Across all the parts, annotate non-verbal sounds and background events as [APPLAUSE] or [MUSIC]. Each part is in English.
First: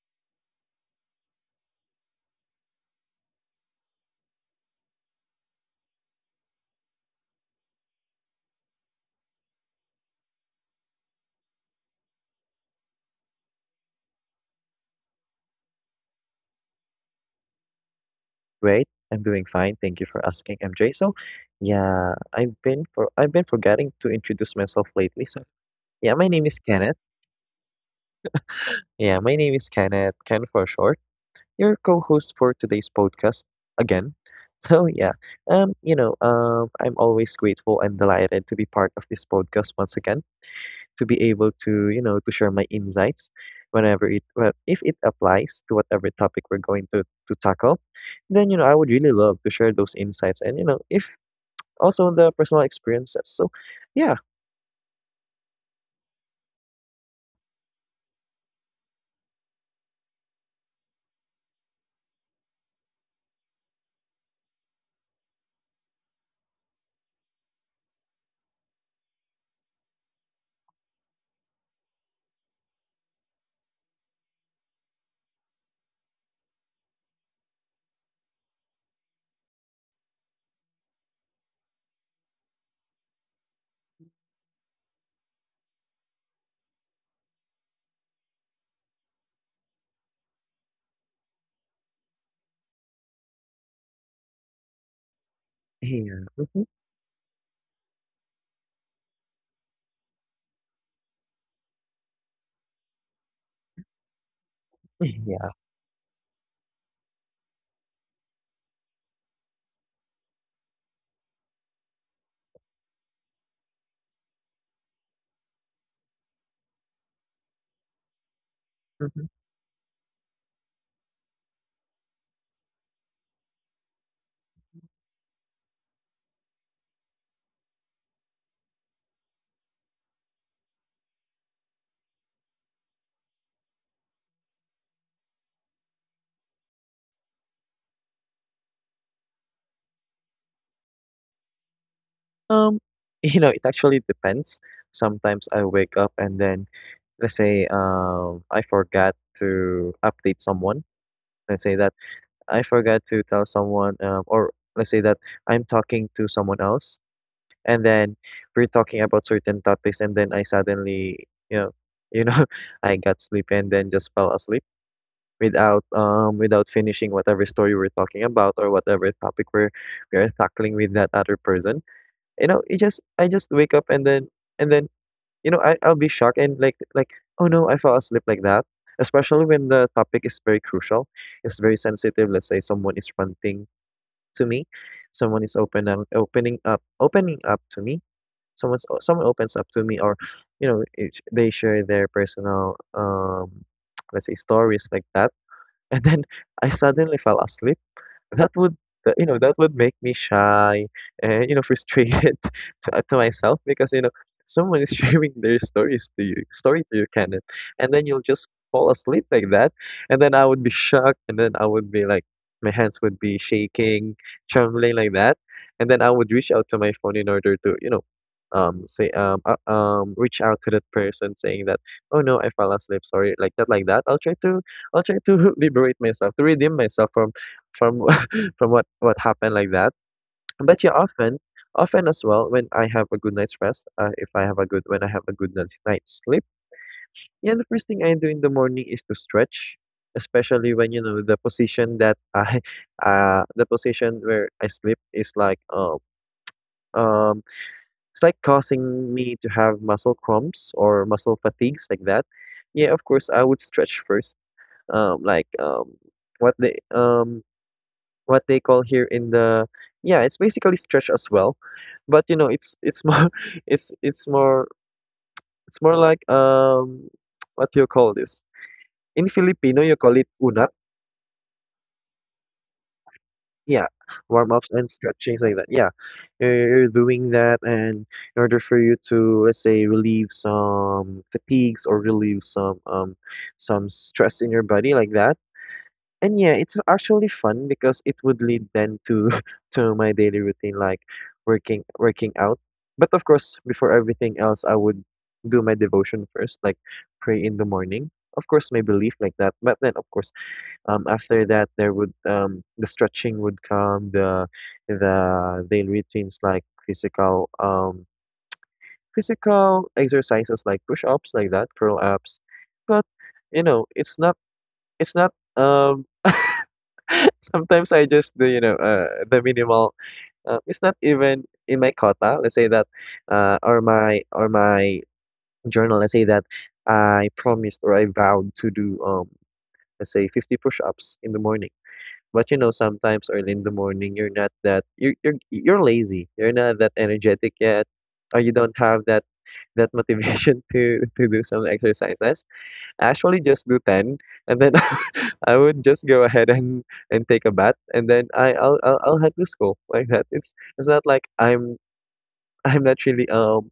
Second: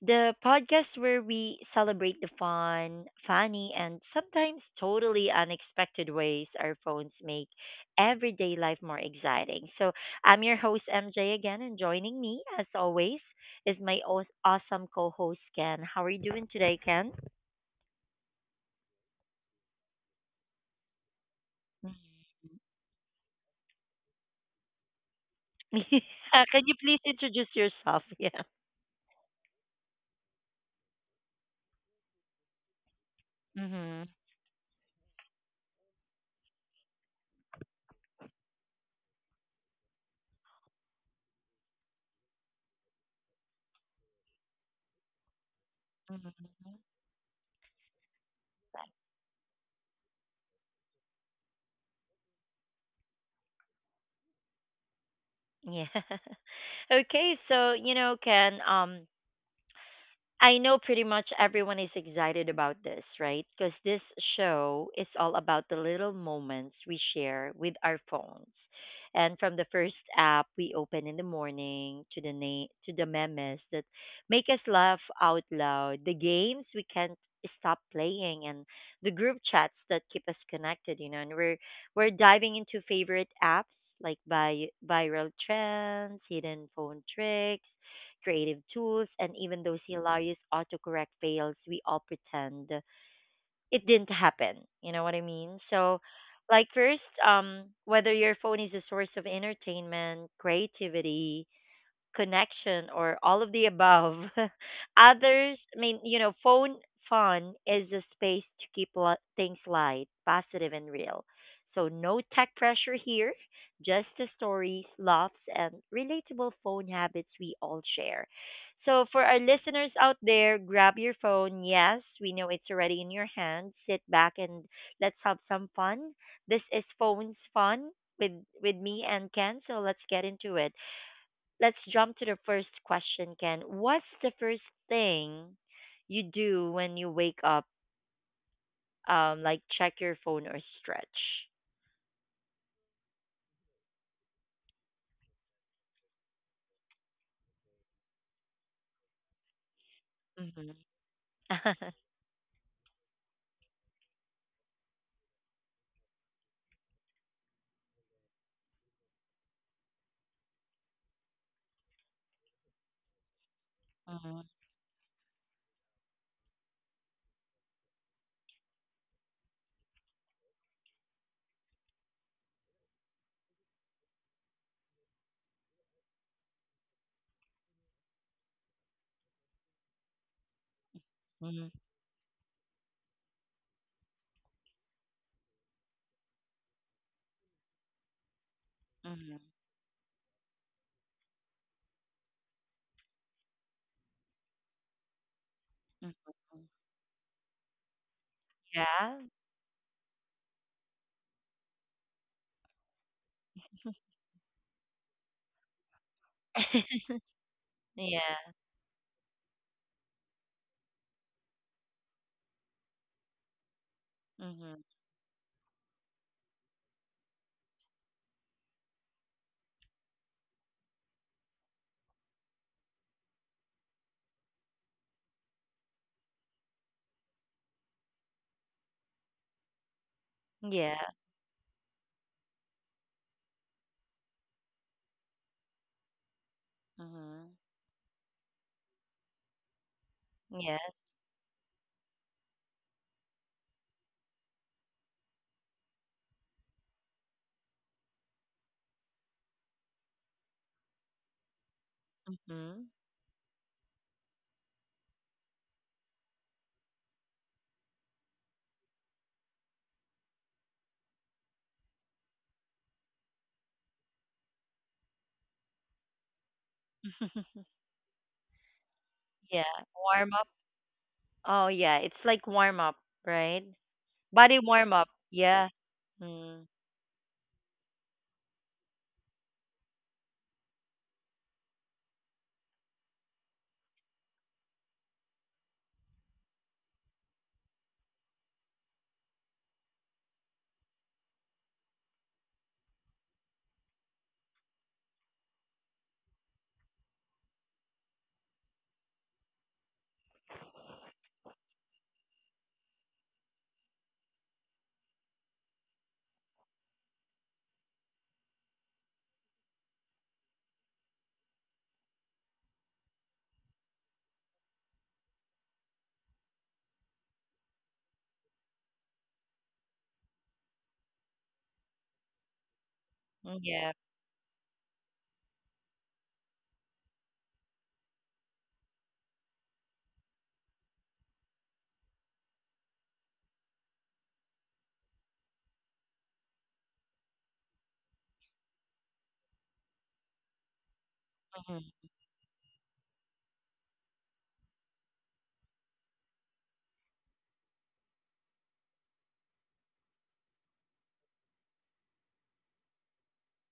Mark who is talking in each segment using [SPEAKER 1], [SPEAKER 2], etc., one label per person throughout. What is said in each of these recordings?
[SPEAKER 1] The podcast where we celebrate the fun, funny, and sometimes totally unexpected ways our phones make everyday life more exciting. I'm your host MJ again, and joining me, as always, is my awesome co host Ken. How are you doing today, Ken?
[SPEAKER 2] Great. I'm doing fine. Thank you for asking, MJ.
[SPEAKER 1] [LAUGHS]
[SPEAKER 2] I've been forgetting to introduce myself lately. My
[SPEAKER 1] Yeah,
[SPEAKER 2] name is
[SPEAKER 1] can you
[SPEAKER 2] Kenneth.
[SPEAKER 1] please introduce yourself? [LAUGHS] Yeah.
[SPEAKER 2] Yeah, my name is Kenneth, Ken for short. Your co-host for today's podcast
[SPEAKER 1] Mm-hmm.
[SPEAKER 2] again. [LAUGHS] So, yeah. I'm always grateful and delighted to be part of this podcast once again, to be able to, you know, to share my insights whenever if it applies to whatever topic we're going to tackle, then you know I would really love to share those insights. And you know, if also the personal experiences. So yeah.
[SPEAKER 1] Yeah. [LAUGHS] Okay, so Ken, I know pretty much everyone is excited about this, right? Because this show is all about the little moments we share with our phones. And from the first app we open in the morning to the to the memes that make us laugh out loud, the games we can't stop playing and the group chats that keep us connected. And we're diving into favorite apps like by viral trends, hidden phone tricks, creative tools, and even those hilarious autocorrect fails, we all pretend it didn't happen. You know what I mean? So,
[SPEAKER 2] Yeah. Mhm.
[SPEAKER 1] like, first, whether your phone is a source of entertainment, creativity, connection, or all of the above. [LAUGHS]
[SPEAKER 2] Yeah.
[SPEAKER 1] Others, I mean, phone fun is a space to keep things light, positive, and real. So, no tech pressure here, just the stories, laughs, and relatable phone habits we all share. So, for
[SPEAKER 2] Mhm.
[SPEAKER 1] our listeners out there, grab your phone. Yes, we know it's already in your hand. Sit back and let's have some fun. This is Phones Fun with, with me and Ken. So, let's get into it, let's jump to the first question, Ken. What's the first thing you do when you wake up? Like check your phone or stretch.
[SPEAKER 2] Um, [LAUGHS] you know, it actually depends. Sometimes I wake up and then let's say I forgot to update
[SPEAKER 1] Mm-hmm.
[SPEAKER 2] someone. Let's say
[SPEAKER 1] [LAUGHS]
[SPEAKER 2] that I forgot to tell someone or let's say that I'm talking to someone else, and then we're talking about certain topics, and then I suddenly, you know, [LAUGHS] you know, I got sleepy and then just fell
[SPEAKER 1] Mm-hmm.
[SPEAKER 2] asleep without without finishing whatever story we're talking about or whatever topic we are tackling with that other person. You know, it just I just wake up and then and then you know, I'll be shocked and like oh no, I fell asleep, like that. Especially when the topic is very crucial, it's
[SPEAKER 1] Mm-hmm.
[SPEAKER 2] very sensitive. Let's say someone is ranting to me, someone is opening up to me, someone
[SPEAKER 1] Mm-hmm.
[SPEAKER 2] opens up to me, or you know it's, they share their personal [TSK] let's say stories like that, and then
[SPEAKER 1] Hmm.
[SPEAKER 2] I suddenly fell asleep. That would
[SPEAKER 1] Yeah.
[SPEAKER 2] you know, that would make me shy and you know frustrated [LAUGHS] to myself, because you know someone is [LAUGHS] sharing their stories to you story
[SPEAKER 1] [LAUGHS]
[SPEAKER 2] to you, Kenneth, and then you'll just
[SPEAKER 1] Yeah.
[SPEAKER 2] fall asleep like that. And then I would be shocked, and then I would be like, my hands would be shaking,
[SPEAKER 1] Mm-hmm.
[SPEAKER 2] trembling like that. And then I would reach out to my phone in order to you know say reach out to that person saying that, oh no, I fell asleep, sorry, like that, like that. I'll try to [LAUGHS] liberate myself, to redeem myself from [LAUGHS] from what happened like that. But yeah,
[SPEAKER 1] Yeah.
[SPEAKER 2] often, often as well, when I have a good night's rest, if I have a good when I have a good night's sleep,
[SPEAKER 1] Mm-hmm.
[SPEAKER 2] yeah, the first thing I do in the morning is to stretch, especially
[SPEAKER 1] Yeah.
[SPEAKER 2] when you know the position that I, [LAUGHS] the position where I sleep is like um it's like causing me to have muscle cramps or muscle fatigues like that.
[SPEAKER 1] Mm-hmm.
[SPEAKER 2] Yeah, of course, I would stretch first. Like what the what they call here in the Yeah, it's basically stretch as well, but you know it's more [LAUGHS] it's it's more it's more like [TSK] what do
[SPEAKER 1] [LAUGHS]
[SPEAKER 2] you call this, in
[SPEAKER 1] Yeah.
[SPEAKER 2] Filipino you call it
[SPEAKER 1] Warm up.
[SPEAKER 2] unat,
[SPEAKER 1] Oh yeah, it's like warm up, right?
[SPEAKER 2] yeah.
[SPEAKER 1] Body
[SPEAKER 2] Warm-ups and
[SPEAKER 1] warm up.
[SPEAKER 2] stretchings like that,
[SPEAKER 1] Yeah.
[SPEAKER 2] yeah.
[SPEAKER 1] Mm.
[SPEAKER 2] You're doing that and in order for you to let's say relieve some fatigues or relieve some stress in your body like that. And yeah, it's actually fun because it would lead then to [LAUGHS] to my daily routine, like working out. But of course, before everything else, I would do my devotion first, like pray in the morning. Of course, my belief like that. But then, of course, after that, there would the stretching would come, the daily routines like physical exercises like push ups like that, curl ups. But you know, it's not it's not um. [LAUGHS] [LAUGHS] Sometimes I just do, you know, the minimal. It's not even in my quota. Let's say that, uh, or
[SPEAKER 1] Yeah.
[SPEAKER 2] my or my journal. Let's say that I promised or I vowed to do, let's say 50 push-ups in the morning. But you know, sometimes early in the morning, you're lazy. You're not that energetic yet, or you don't have that motivation [LAUGHS] to do some
[SPEAKER 1] Mm-hmm.
[SPEAKER 2] exercises. Actually just do 10, and then [LAUGHS] I would just go ahead and take a bath, and then I I'll head to school like that. It's not like I'm not really um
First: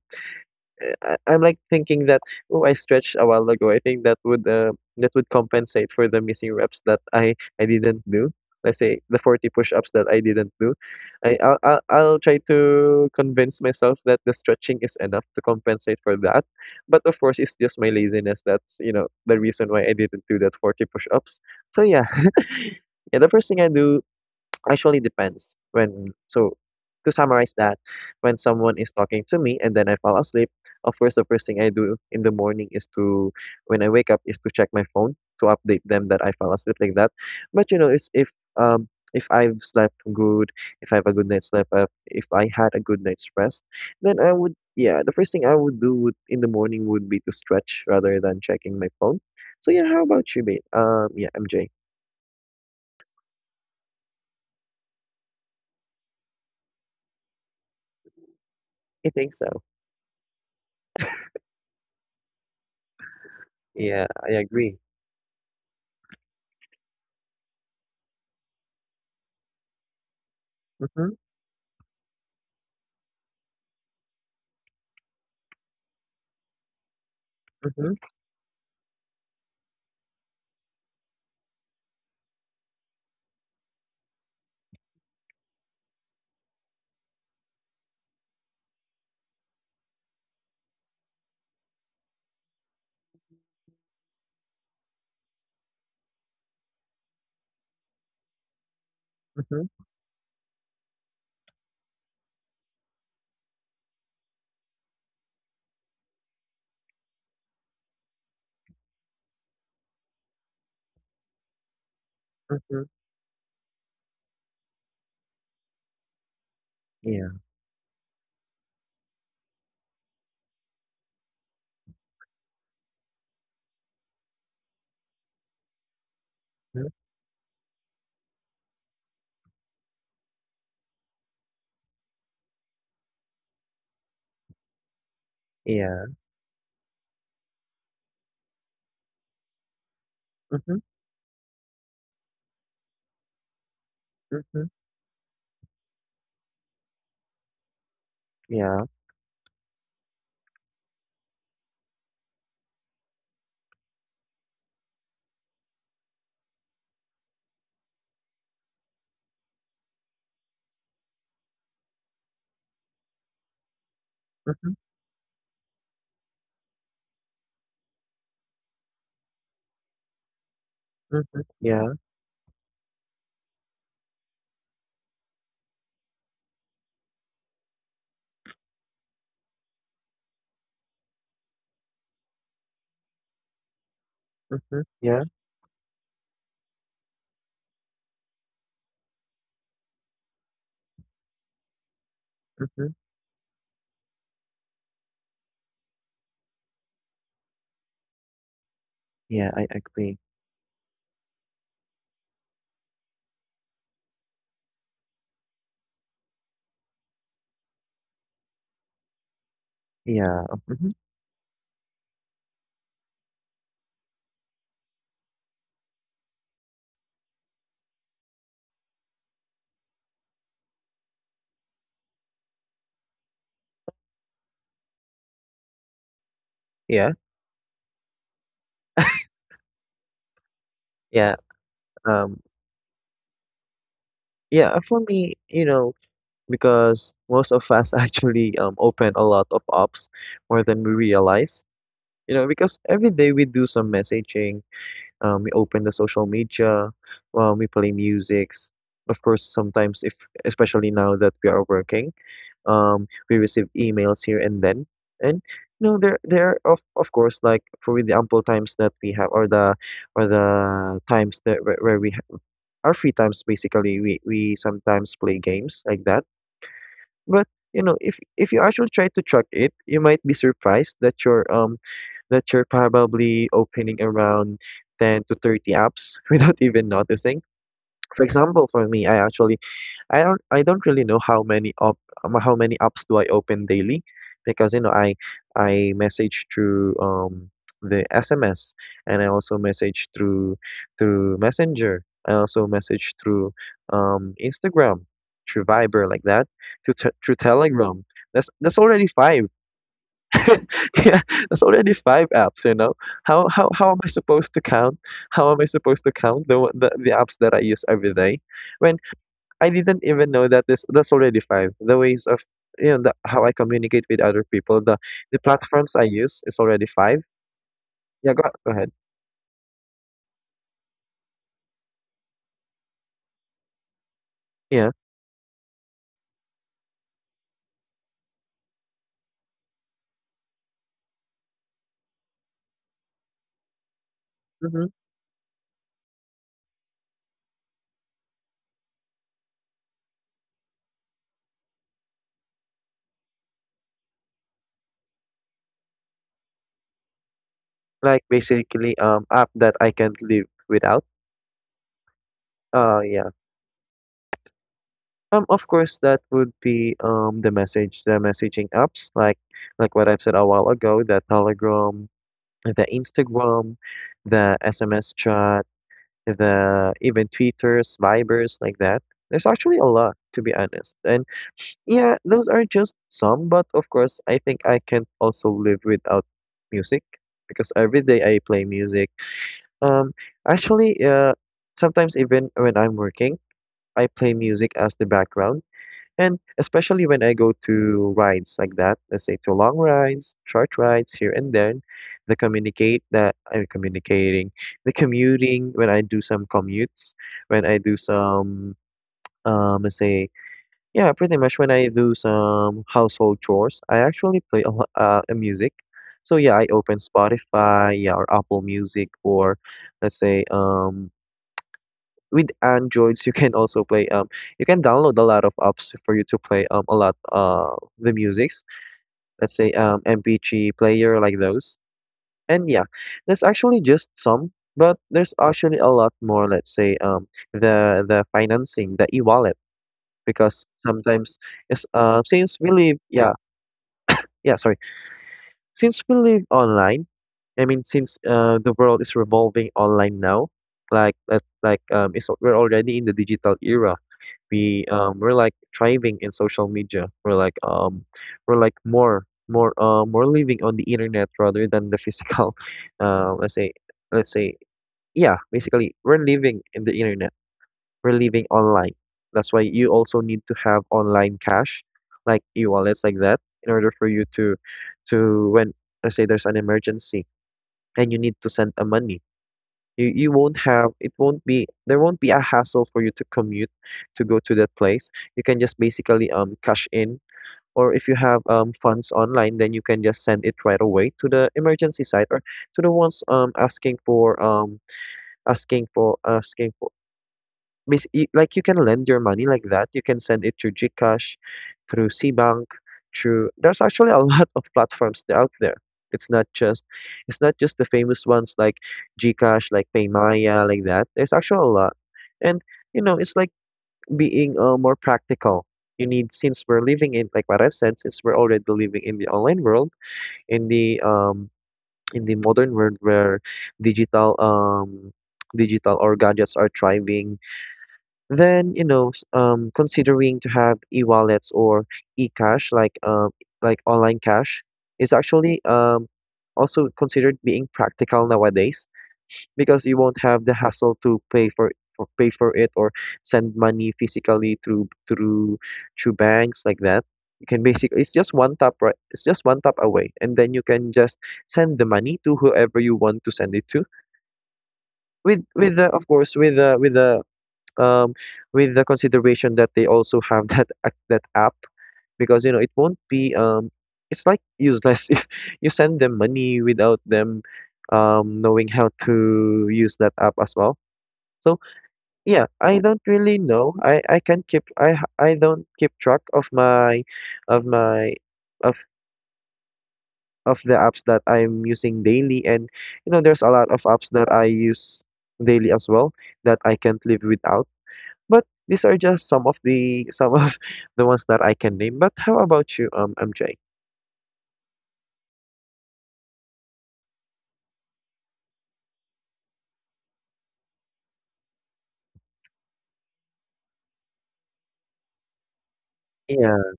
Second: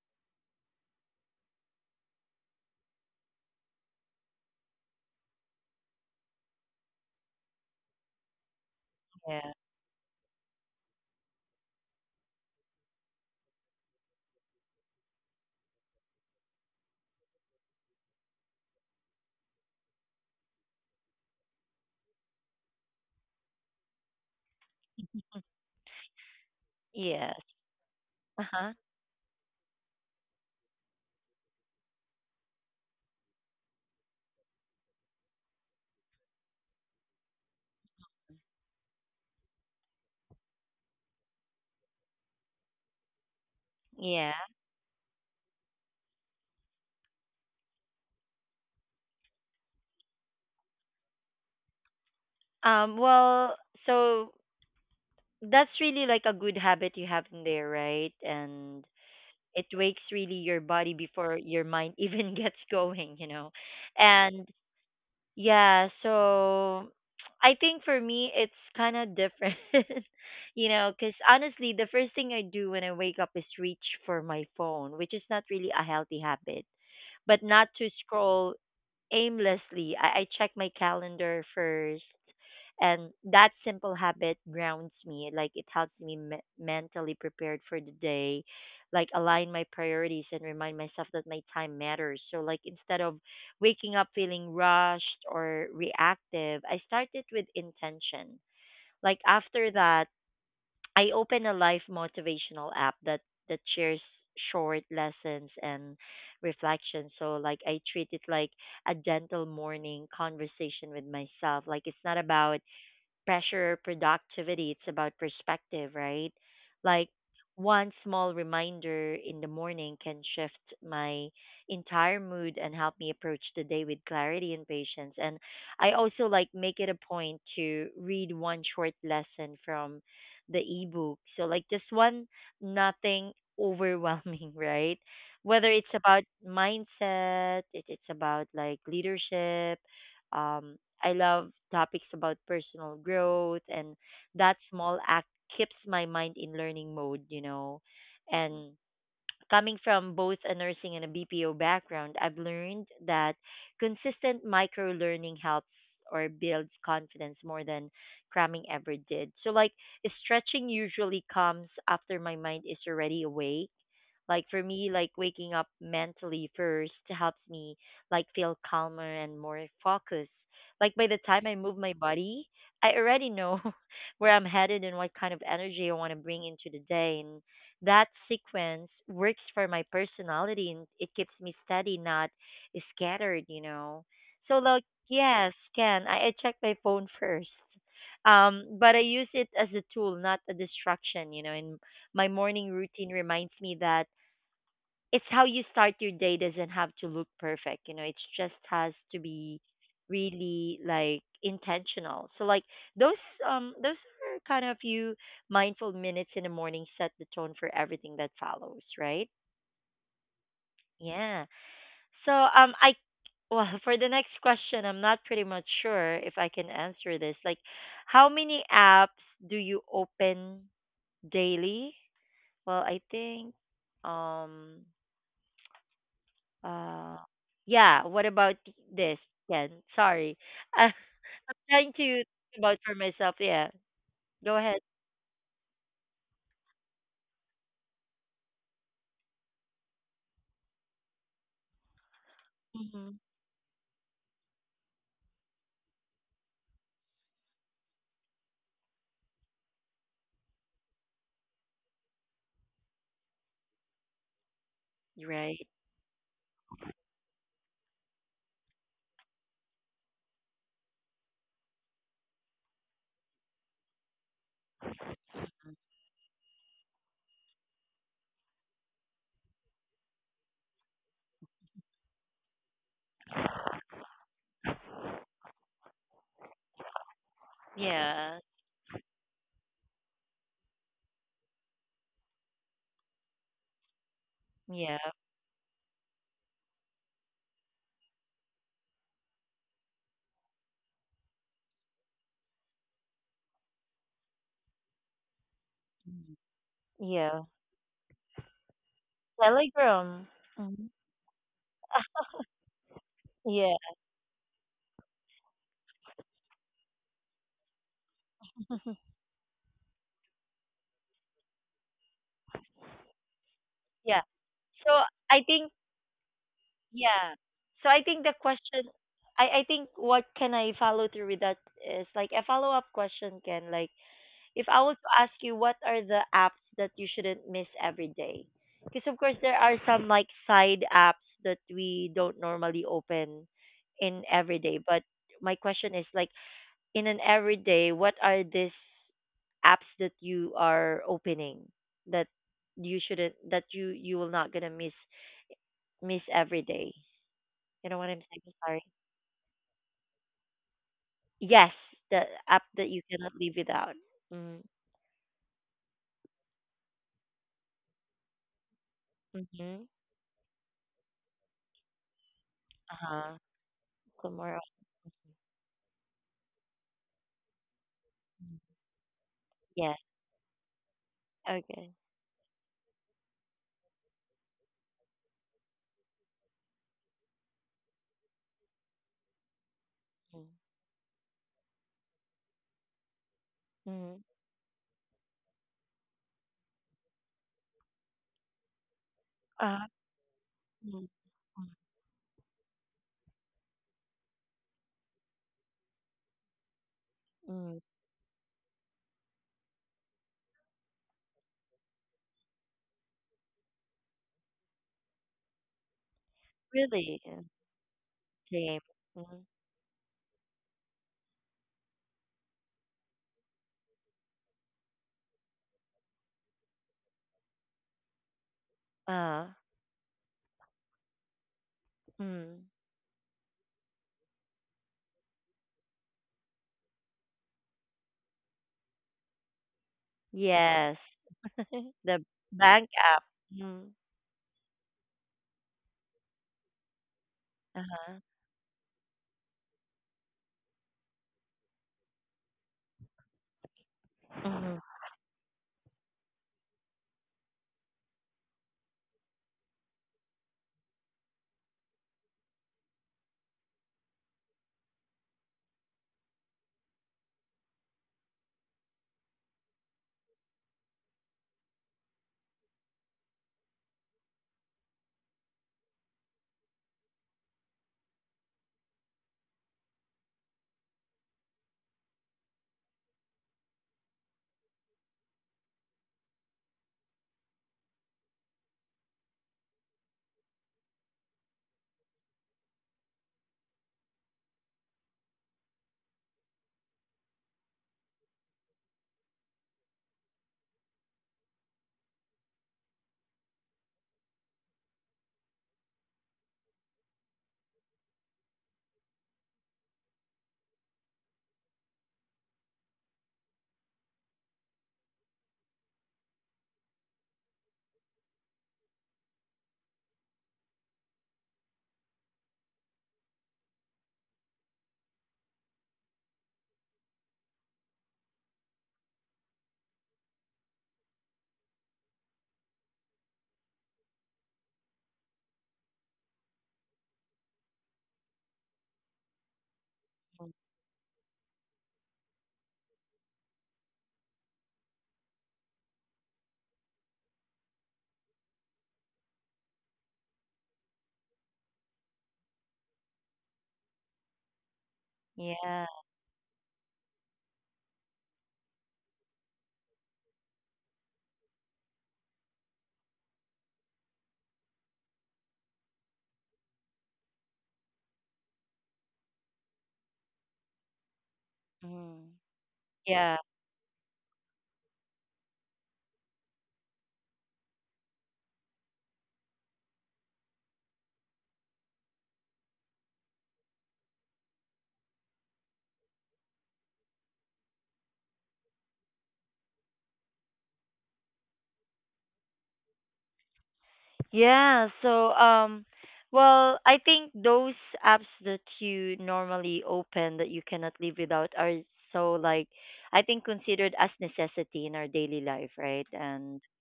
[SPEAKER 2] uh, I- I'm like thinking that, oh, I stretched a while ago. I think that would compensate for the missing reps that I didn't do. Let's say the 40
[SPEAKER 1] Yeah.
[SPEAKER 2] push-ups that I didn't do. I I'll try to convince myself that the stretching is enough to compensate for that. But of course, it's just my laziness that's, you know, the reason why I didn't do that 40 push-ups. So yeah. [LAUGHS] Yeah, the first thing I do Actually depends when so To
[SPEAKER 1] Yes.
[SPEAKER 2] summarize that, when
[SPEAKER 1] Uh huh.
[SPEAKER 2] someone is talking to me and then I fall asleep, of course the first thing I do in the morning is to when I wake up is to check my phone, to update them that I fell asleep like that. But you know, it's um if I've slept good, if I have a good night's sleep, if I had a good night's rest, then
[SPEAKER 1] Yeah.
[SPEAKER 2] I would, yeah, the first thing I would do, in the morning, would be to stretch rather than checking my phone. So yeah, how about you, babe? Yeah, MJ.
[SPEAKER 1] Well, so that's really like a good habit you have in there, right? And
[SPEAKER 2] I think so.
[SPEAKER 1] it wakes really your body before your mind [LAUGHS] even gets going, you know.
[SPEAKER 2] Yeah, I
[SPEAKER 1] And
[SPEAKER 2] agree.
[SPEAKER 1] yeah, so I think for me it's kind of different, [LAUGHS] you know, because honestly, the first thing I do when I wake up is reach for my phone, which is not really a healthy habit, but not to
[SPEAKER 2] Mhm,
[SPEAKER 1] scroll aimlessly. I check my calendar first, and that simple habit grounds me, like it helps me mentally prepared for the day, like align my priorities and remind myself that my time matters. So like instead of waking up feeling rushed or reactive, I start it with intention. Like
[SPEAKER 2] mhm,
[SPEAKER 1] after that I open a life motivational app that shares short lessons and reflections. So like I treat it like a gentle morning conversation with myself. Like it's not about
[SPEAKER 2] mhm.
[SPEAKER 1] pressure or productivity. It's about perspective, right? Like
[SPEAKER 2] Yeah.
[SPEAKER 1] one small reminder in the morning can shift my entire mood and help me approach the day with clarity and patience. And I also like make
[SPEAKER 2] Mhm.
[SPEAKER 1] it a point to read one short lesson from the ebook. So like just one, nothing overwhelming, [LAUGHS] right? Whether it's
[SPEAKER 2] Yeah.
[SPEAKER 1] about mindset, it, it's about like leadership, um,
[SPEAKER 2] Mhm,
[SPEAKER 1] I love topics about personal growth, and that
[SPEAKER 2] mhm.
[SPEAKER 1] small act keeps my mind in learning mode, you know. And
[SPEAKER 2] Yeah.
[SPEAKER 1] coming from both a nursing and a BPO background, I've learned that consistent micro learning helps or builds confidence more than cramming ever did. So, like, stretching usually comes after my mind is already awake. Like, for
[SPEAKER 2] Mhm,
[SPEAKER 1] me, like, waking up mentally first helps me, like, feel calmer and more focused. Like, by the
[SPEAKER 2] mhm.
[SPEAKER 1] time I move my
[SPEAKER 2] Yeah.
[SPEAKER 1] body, I already know [LAUGHS] where I'm headed and what kind of energy I want to bring into the day. That sequence works for my personality and it keeps me steady, not scattered, you know. So
[SPEAKER 2] Mhm.
[SPEAKER 1] like
[SPEAKER 2] Yeah.
[SPEAKER 1] yes, can I check my phone [LAUGHS] first. But I use it as a tool, not a distraction, you know, and my morning
[SPEAKER 2] Mhm.
[SPEAKER 1] routine reminds me that it's how you start your day doesn't have to look perfect, you know, it just has to
[SPEAKER 2] Yeah,
[SPEAKER 1] be
[SPEAKER 2] I agree.
[SPEAKER 1] really like intentional. So like those um those are kind of few mindful minutes in the morning, set the tone for everything that follows, right?
[SPEAKER 2] Yeah. Mhm.
[SPEAKER 1] Yeah. So I, well, [LAUGHS] for the next question I'm not pretty much sure if I can answer this, like how many apps do you open daily? Well I think, um
[SPEAKER 2] Yeah.
[SPEAKER 1] Uh, yeah. What about this, Ken? Sorry. Uh,
[SPEAKER 2] Yeah.
[SPEAKER 1] [LAUGHS] trying to think
[SPEAKER 2] Um,
[SPEAKER 1] about for myself. Yeah. Go
[SPEAKER 2] yeah,
[SPEAKER 1] ahead.
[SPEAKER 2] for me, you know, because most of us [LAUGHS] actually open a lot of apps more than we realize. You know, because every
[SPEAKER 1] Mhm.
[SPEAKER 2] day we do some messaging, we open the social media, we play musics. Of course, sometimes if, especially now that we are working, we receive emails here and then, and
[SPEAKER 1] Right.
[SPEAKER 2] you know there are, of course, like for the ample times that we have, or the where we our free times, basically we, sometimes play games like that. But you know, if you actually try to track it, you might be surprised that you're probably opening around 10 to 30 apps [LAUGHS] without even noticing. For
[SPEAKER 1] Yeah.
[SPEAKER 2] example, for me, I don't really know how many op how many apps do I open daily, because you know
[SPEAKER 1] Yeah.
[SPEAKER 2] I message through the SMS, and I also message through through Messenger. I also message through Instagram, through Viber like that, to t through
[SPEAKER 1] Yeah.
[SPEAKER 2] Telegram. That's already five.
[SPEAKER 1] Telegram.
[SPEAKER 2] [LAUGHS]
[SPEAKER 1] Mhm.
[SPEAKER 2] Yeah, that's already five apps, you know.
[SPEAKER 1] Yeah.
[SPEAKER 2] How am I supposed to count? How am I supposed to count the the apps that I use every day? When I didn't even know that this that's already five. The ways of, you know, how I communicate
[SPEAKER 1] Yeah.
[SPEAKER 2] with other people,
[SPEAKER 1] So
[SPEAKER 2] the
[SPEAKER 1] I think
[SPEAKER 2] platforms I use is already five.
[SPEAKER 1] yeah. So I think the
[SPEAKER 2] Yeah, go
[SPEAKER 1] question,
[SPEAKER 2] ahead.
[SPEAKER 1] I think what can I follow through with that is like a follow up question, Ken. Like if I were
[SPEAKER 2] Yeah,
[SPEAKER 1] to ask you what are the apps that you shouldn't miss every day, because of course there are some like side apps that we don't normally open in every day.
[SPEAKER 2] hmm,
[SPEAKER 1] But my question is like in an everyday, what are these apps that you are opening that you shouldn't, that you will not gonna miss miss every day? You know what I'm
[SPEAKER 2] like
[SPEAKER 1] saying? Sorry.
[SPEAKER 2] basically app that I can't live without.
[SPEAKER 1] Yes, the app that you
[SPEAKER 2] Yeah.
[SPEAKER 1] cannot live without.
[SPEAKER 2] Of course that would be the messaging apps,
[SPEAKER 1] Mm-hmm.
[SPEAKER 2] like what I've said a while ago, the Telegram, the
[SPEAKER 1] Uh huh.
[SPEAKER 2] Instagram, the
[SPEAKER 1] Tomorrow.
[SPEAKER 2] SMS chat, the even Twitters, Vibers like that. There's actually a lot, to be honest.
[SPEAKER 1] Okay.
[SPEAKER 2] Yeah, those are just some, but of course, I think I can also live without music, because every day I play music. Um,
[SPEAKER 1] Mm.
[SPEAKER 2] Actually, sometimes even when I'm working, I
[SPEAKER 1] Mhm.
[SPEAKER 2] play music as the background, and especially when I go to rides like that, let's say to long
[SPEAKER 1] Uh,
[SPEAKER 2] rides, short
[SPEAKER 1] mm,
[SPEAKER 2] rides here and
[SPEAKER 1] hmm.
[SPEAKER 2] there, the communicate that I'm communicating, the commuting when I do some commutes, when I do some let's say, yeah, pretty much when I do some household chores, I actually play a, a music. So yeah, I open
[SPEAKER 1] Really?
[SPEAKER 2] Spotify, yeah, or Apple
[SPEAKER 1] Same.
[SPEAKER 2] Music,
[SPEAKER 1] Mhm.
[SPEAKER 2] or let's say with Androids you can also play you can download a lot of apps for you to play a lot the musics.
[SPEAKER 1] Uh,
[SPEAKER 2] Let's say MP3 player like those.
[SPEAKER 1] mm.
[SPEAKER 2] And yeah, there's actually just some, but there's actually a lot more. Let's say the financing, the e-wallet, because
[SPEAKER 1] Yes.
[SPEAKER 2] sometimes yes,
[SPEAKER 1] [LAUGHS] The
[SPEAKER 2] since we
[SPEAKER 1] bank
[SPEAKER 2] live,
[SPEAKER 1] app.
[SPEAKER 2] yeah,
[SPEAKER 1] Mm.
[SPEAKER 2] yeah, sorry, since we live online. I mean, since
[SPEAKER 1] Uh-huh.
[SPEAKER 2] the world is revolving online now, like it's, we're already in the digital era.
[SPEAKER 1] Mhm.
[SPEAKER 2] We're like thriving in social media, we're like more more living on the internet rather than the physical [LAUGHS] let's say let's say yeah, basically we're living in the internet, we're living online. That's why you also need to have online cash, like e-wallets like that, in order for you to when let's say there's an emergency and you need to send a money. You won't have, it won't be there, won't be a hassle for you to commute to go to that place. You can just basically cash in, or if you have funds online, then you can just send it right away to the emergency site, or to the ones asking for Miss, you, like, you can lend your money like that. You can send it through GCash, through SeaBank, through there's actually a [LAUGHS] lot of platforms out there. It's not just it's not just the famous ones like GCash, like Paymaya, like that. There's actually a lot. And, it's like being more practical. You need Since we're living in, like what I've said, since we're already living in the online world, in the um in the modern world where digital um digital or gadgets are thriving, then, considering to have e-wallets or e-cash, like online cash, is actually also considered being practical nowadays, because you won't have the hassle to pay for pay for it, or send money physically through banks like that. You can basically It's just one tap, away, and then you can just send the money to whoever you want to send it to, with
[SPEAKER 1] Yeah.
[SPEAKER 2] the of course, um, with the consideration that they also have [LAUGHS] that that app, because it won't be it's like useless [LAUGHS] if you send them money without them knowing how to use that app as well. So
[SPEAKER 1] Mm.
[SPEAKER 2] yeah, I don't
[SPEAKER 1] Yeah.
[SPEAKER 2] really know. I can keep I h- I don't keep track of my of my of of the apps that I'm using daily, and there's a lot of apps that I use daily as well that I can't live without. But these are just some of [LAUGHS] the ones that I can name. But how about you, MJ?
[SPEAKER 1] Yeah. So, well, I think those apps that you normally open that you cannot live without are so like I think considered as necessity in our daily life, right? And
[SPEAKER 2] Yeah.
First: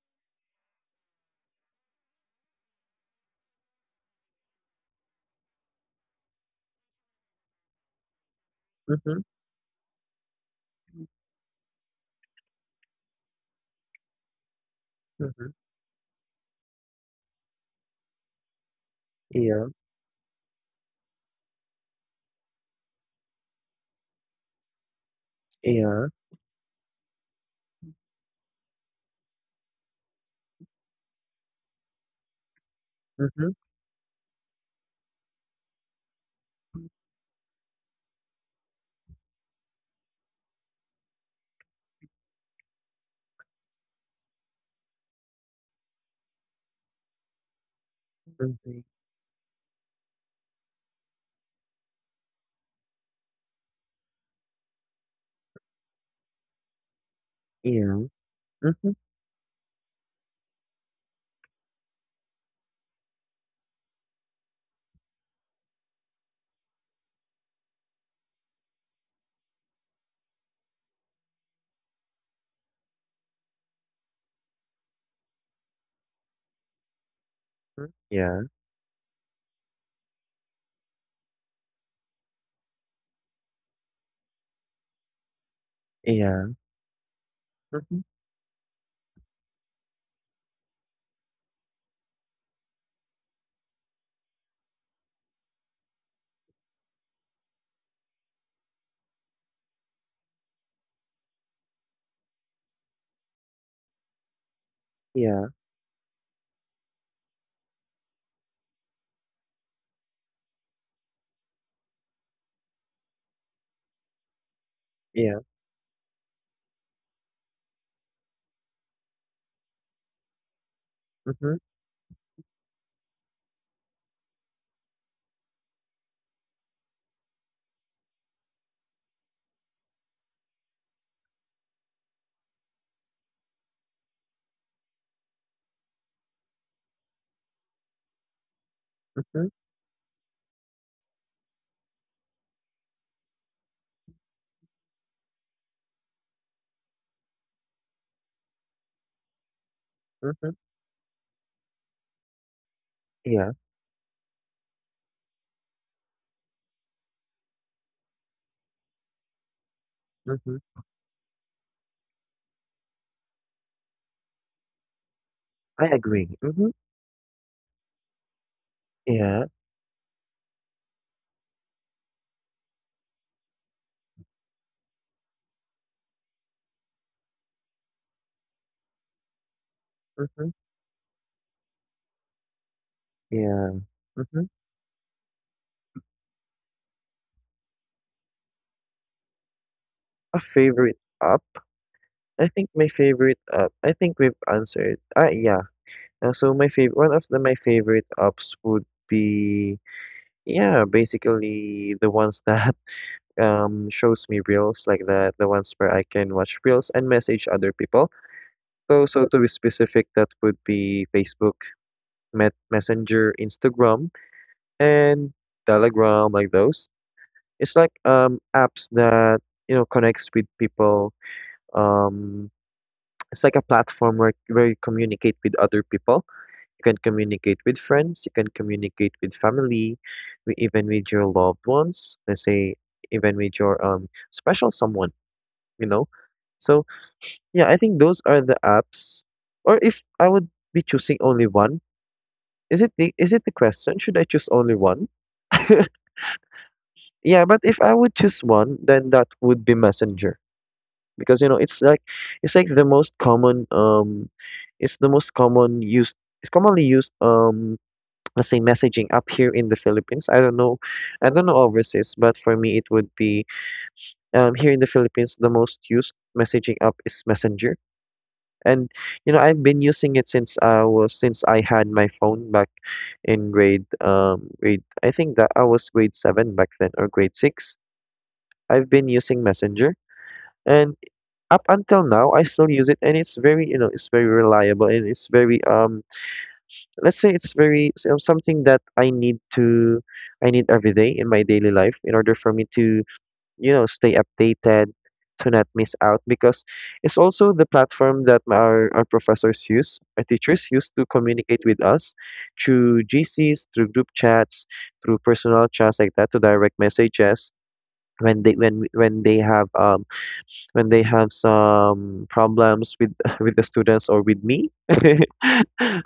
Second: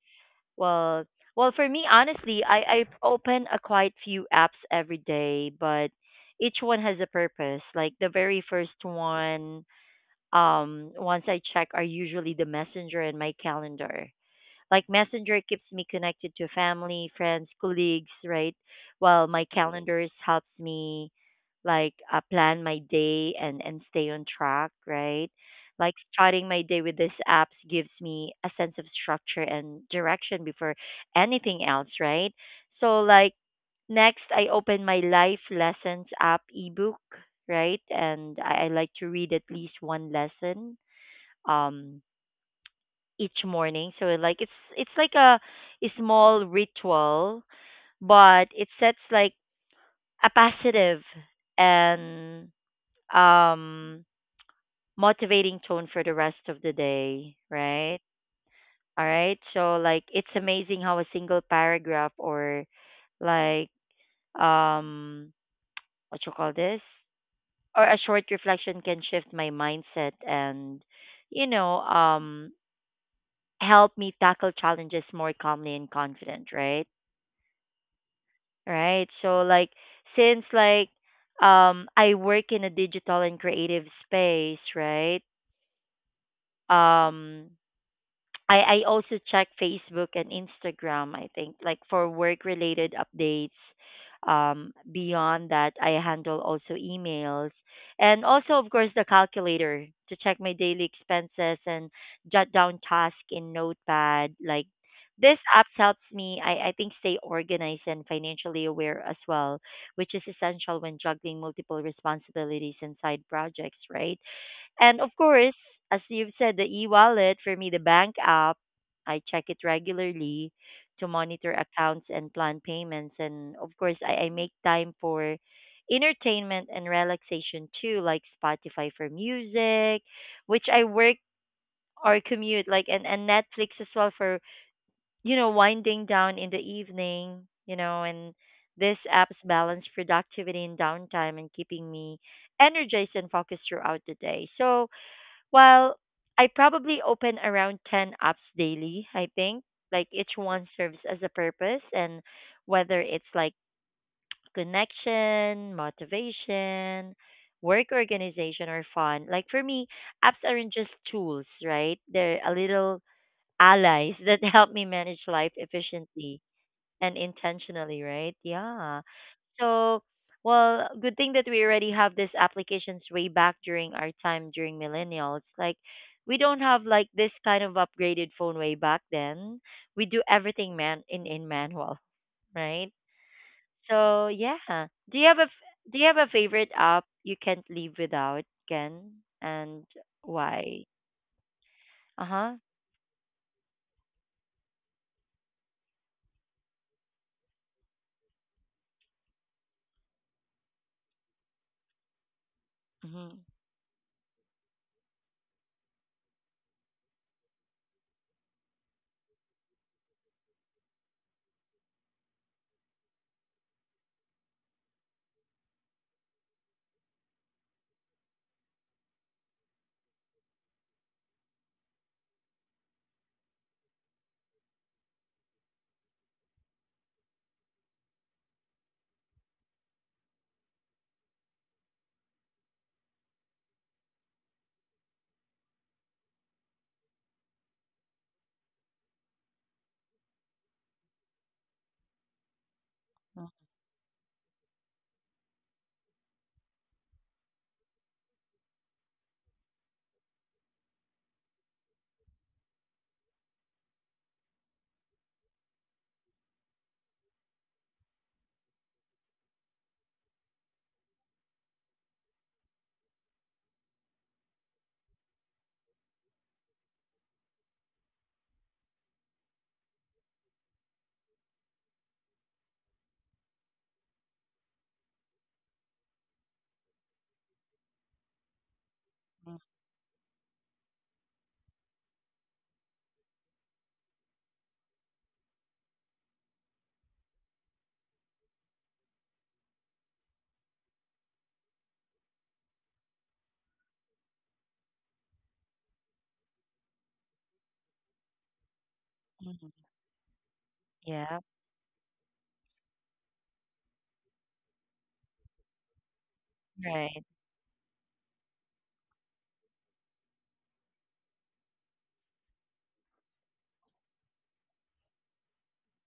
[SPEAKER 1] well, well, for me, honestly, I open a quite few apps every day, but each one has a purpose. Like the very first
[SPEAKER 2] Mm-hmm.
[SPEAKER 1] one, once I check, are usually the messenger and my calendar. Like Messenger
[SPEAKER 2] Mm-hmm.
[SPEAKER 1] keeps me connected to family, friends, colleagues, right? While my
[SPEAKER 2] Yeah.
[SPEAKER 1] calendars helps me like plan my day and stay on track, right? Like
[SPEAKER 2] Yeah.
[SPEAKER 1] starting my day with these apps gives me a sense of structure and direction before anything else, right? So like
[SPEAKER 2] Mm-hmm.
[SPEAKER 1] next I open my life lessons app ebook, right? And I like to read at least one lesson. Um, each morning. So like it's like a small ritual, but it
[SPEAKER 2] Mm-hmm.
[SPEAKER 1] sets like a positive and um motivating tone for the rest of the day, right?
[SPEAKER 2] Yeah. Mm-hmm.
[SPEAKER 1] All right. So like it's amazing how a single paragraph or like um what you call this, or a short reflection can shift my mindset and you know help me tackle challenges more calmly and confident, right?
[SPEAKER 2] Mm, yeah.
[SPEAKER 1] Right? So like since like I work in a digital and creative space, right?
[SPEAKER 2] Yeah.
[SPEAKER 1] Um,
[SPEAKER 2] Mm-hmm.
[SPEAKER 1] I also check Facebook and Instagram, I think, like for work related updates. Beyond that, I handle also emails and also, of course, the calculator to check my daily expenses and jot down tasks in Notepad. Like this
[SPEAKER 2] Yeah.
[SPEAKER 1] app helps me, I think, stay organized and financially aware as well, which is essential when juggling multiple responsibilities and side projects, right? And of
[SPEAKER 2] Yeah.
[SPEAKER 1] course, as you've said, the e-wallet for me, the bank app, I check it regularly to monitor
[SPEAKER 2] Mm-hmm.
[SPEAKER 1] accounts and plan payments. And of course, I make time for entertainment and relaxation too, like Spotify for music, which I work or commute, like and Netflix as well for, you know, winding down in the evening, you know, and these apps
[SPEAKER 2] Mm-hmm.
[SPEAKER 1] balance productivity and downtime and keeping me energized and focused throughout the day. So well, I probably open around 10 apps daily, I think. Like each
[SPEAKER 2] Mm-hmm.
[SPEAKER 1] one serves as a purpose, and whether it's like
[SPEAKER 2] Yeah.
[SPEAKER 1] connection, motivation, work organization, or fun. Like for me, apps aren't
[SPEAKER 2] Mm-hmm.
[SPEAKER 1] just tools, right? They're a little allies [LAUGHS] that help me manage life
[SPEAKER 2] I agree.
[SPEAKER 1] efficiently
[SPEAKER 2] Mm-hmm.
[SPEAKER 1] and intentionally, right? Yeah.
[SPEAKER 2] Yeah.
[SPEAKER 1] So, well, good thing that we already have these applications way back during our time during millennials. Like, we don't have like this kind of upgraded phone way back then. We do
[SPEAKER 2] Mm-hmm.
[SPEAKER 1] everything man in manual, [LAUGHS] right?
[SPEAKER 2] Yeah.
[SPEAKER 1] So,
[SPEAKER 2] Mm-hmm.
[SPEAKER 1] yeah. Do you have a do you have a favorite app you can't live without, Ken? And
[SPEAKER 2] A
[SPEAKER 1] why?
[SPEAKER 2] favorite app?
[SPEAKER 1] Uh
[SPEAKER 2] I
[SPEAKER 1] huh.
[SPEAKER 2] think my favorite app. I think we've answered. Ah, yeah. So my favorite one of the my favorite apps would be. Yeah, basically the ones that
[SPEAKER 1] Mm-hmm.
[SPEAKER 2] [LAUGHS] shows me reels, like that, the ones where I can watch reels and message other people. So, to be specific, that would be Facebook, Met Messenger, Instagram, and Telegram, like those. It's like apps that connects with people. Um, it's like a platform where you communicate with other people. You can communicate with friends, you can communicate with family, even with your loved ones, let's say, even with your special someone, you know. So yeah, I think those are the apps. Or if I would be choosing only one, is it the question? Should I choose only one? [LAUGHS] Yeah, but if I would choose one, then that would be Messenger, because it's like the most common, it's the most common used it's commonly used, let's say, messaging up here in the Philippines. I don't know overseas, but for me it would be. Here in the Philippines the most used messaging app is Messenger. And I've been using it since I was since I had my phone back in grade, I think that I was grade seven back then, or grade six. I've been using Messenger, and up until now I still use it, and it's very, it's very reliable, and it's very, let's say, it's very, so something that I need every day in my daily life, in order for me to, stay updated, to not miss out, because it's also the platform that our professors
[SPEAKER 1] Mm-hmm.
[SPEAKER 2] use our teachers use to
[SPEAKER 1] Yeah.
[SPEAKER 2] communicate with us through GCs, through group chats, through personal chats, like that, to direct
[SPEAKER 1] Right.
[SPEAKER 2] messages, when they when when they have um when they have some problems with [LAUGHS] with the students, or with me [LAUGHS]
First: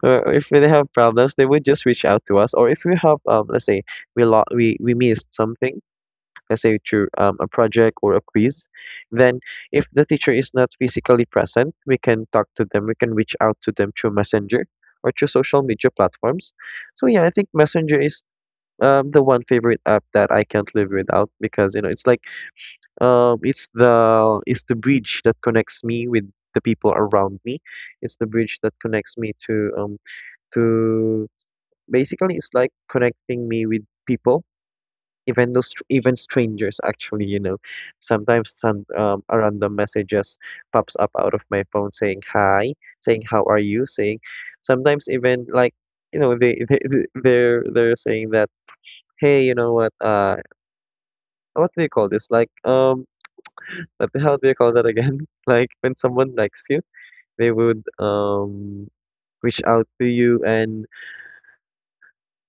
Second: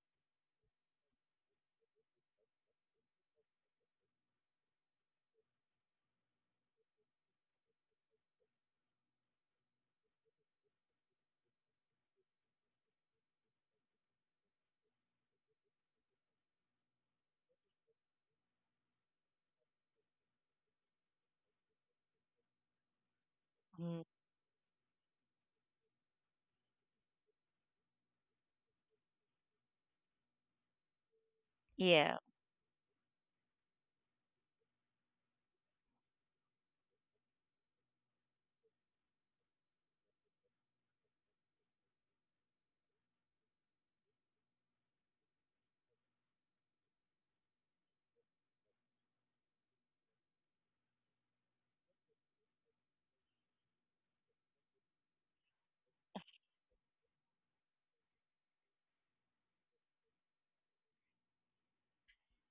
[SPEAKER 2] or if they have problems they would just reach out to us, or if we have, let's say, we lo- we missed something, let's say through, a project or a quiz, then if the teacher is not physically present, we can talk to them, we can reach out to them through Messenger, or through social media platforms. So yeah, I think Messenger is, the one favorite app that I can't live without, because it's like, it's
[SPEAKER 1] Mm,
[SPEAKER 2] the it's the bridge that connects me with the people around me. It's the bridge that connects me to
[SPEAKER 1] yeah.
[SPEAKER 2] basically it's like connecting me with people, even those even strangers, actually, you know. Sometimes some a random message just pops up out of my phone saying hi, saying how are you, saying, sometimes, even like, they're saying that, hey, you know what, what do you call this, like, what the hell do you call that again? [LAUGHS] Like when someone likes you, they would, reach out to you, and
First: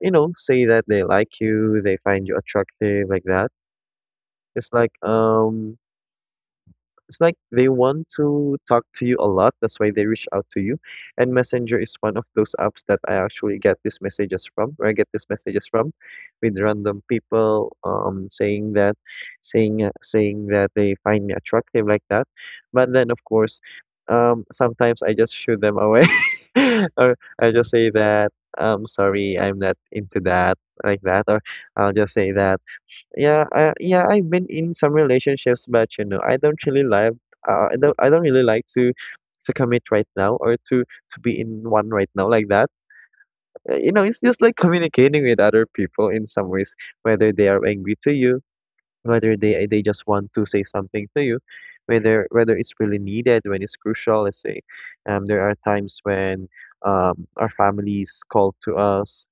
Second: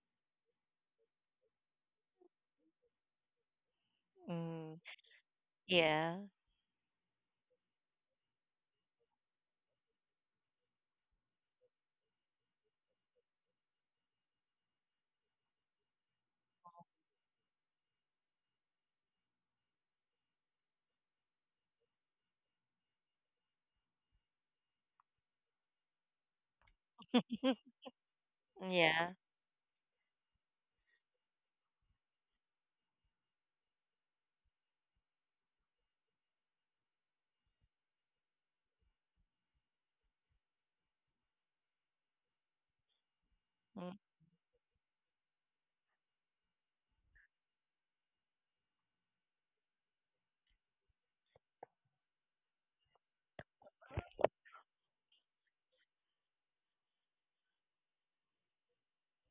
[SPEAKER 2] say that they like you, they find you attractive, like that. It's
[SPEAKER 1] Mm.
[SPEAKER 2] like um
[SPEAKER 1] Yeah.
[SPEAKER 2] It's like they want to talk to you a lot. That's why they reach out to you. And Messenger is one of those apps that I actually get these messages from, where I get these messages from, with random people, saying that, saying that they find me attractive, like that. But then, of course, sometimes I just shoo them away, [LAUGHS] or I just
[SPEAKER 1] [LAUGHS]
[SPEAKER 2] say that I'm
[SPEAKER 1] Yeah.
[SPEAKER 2] sorry, I'm not into that, like that, or I'll just say that. Yeah, I've been in some relationships, but, I don't really like, I don't really like to, commit right now, or to be in one right now, like that.
[SPEAKER 1] Mm.
[SPEAKER 2] It's just like communicating with other people in some ways, whether they are angry to you, whether they just want to say something to you, whether it's really needed, when it's crucial. Let's say, there are times when, our families call to us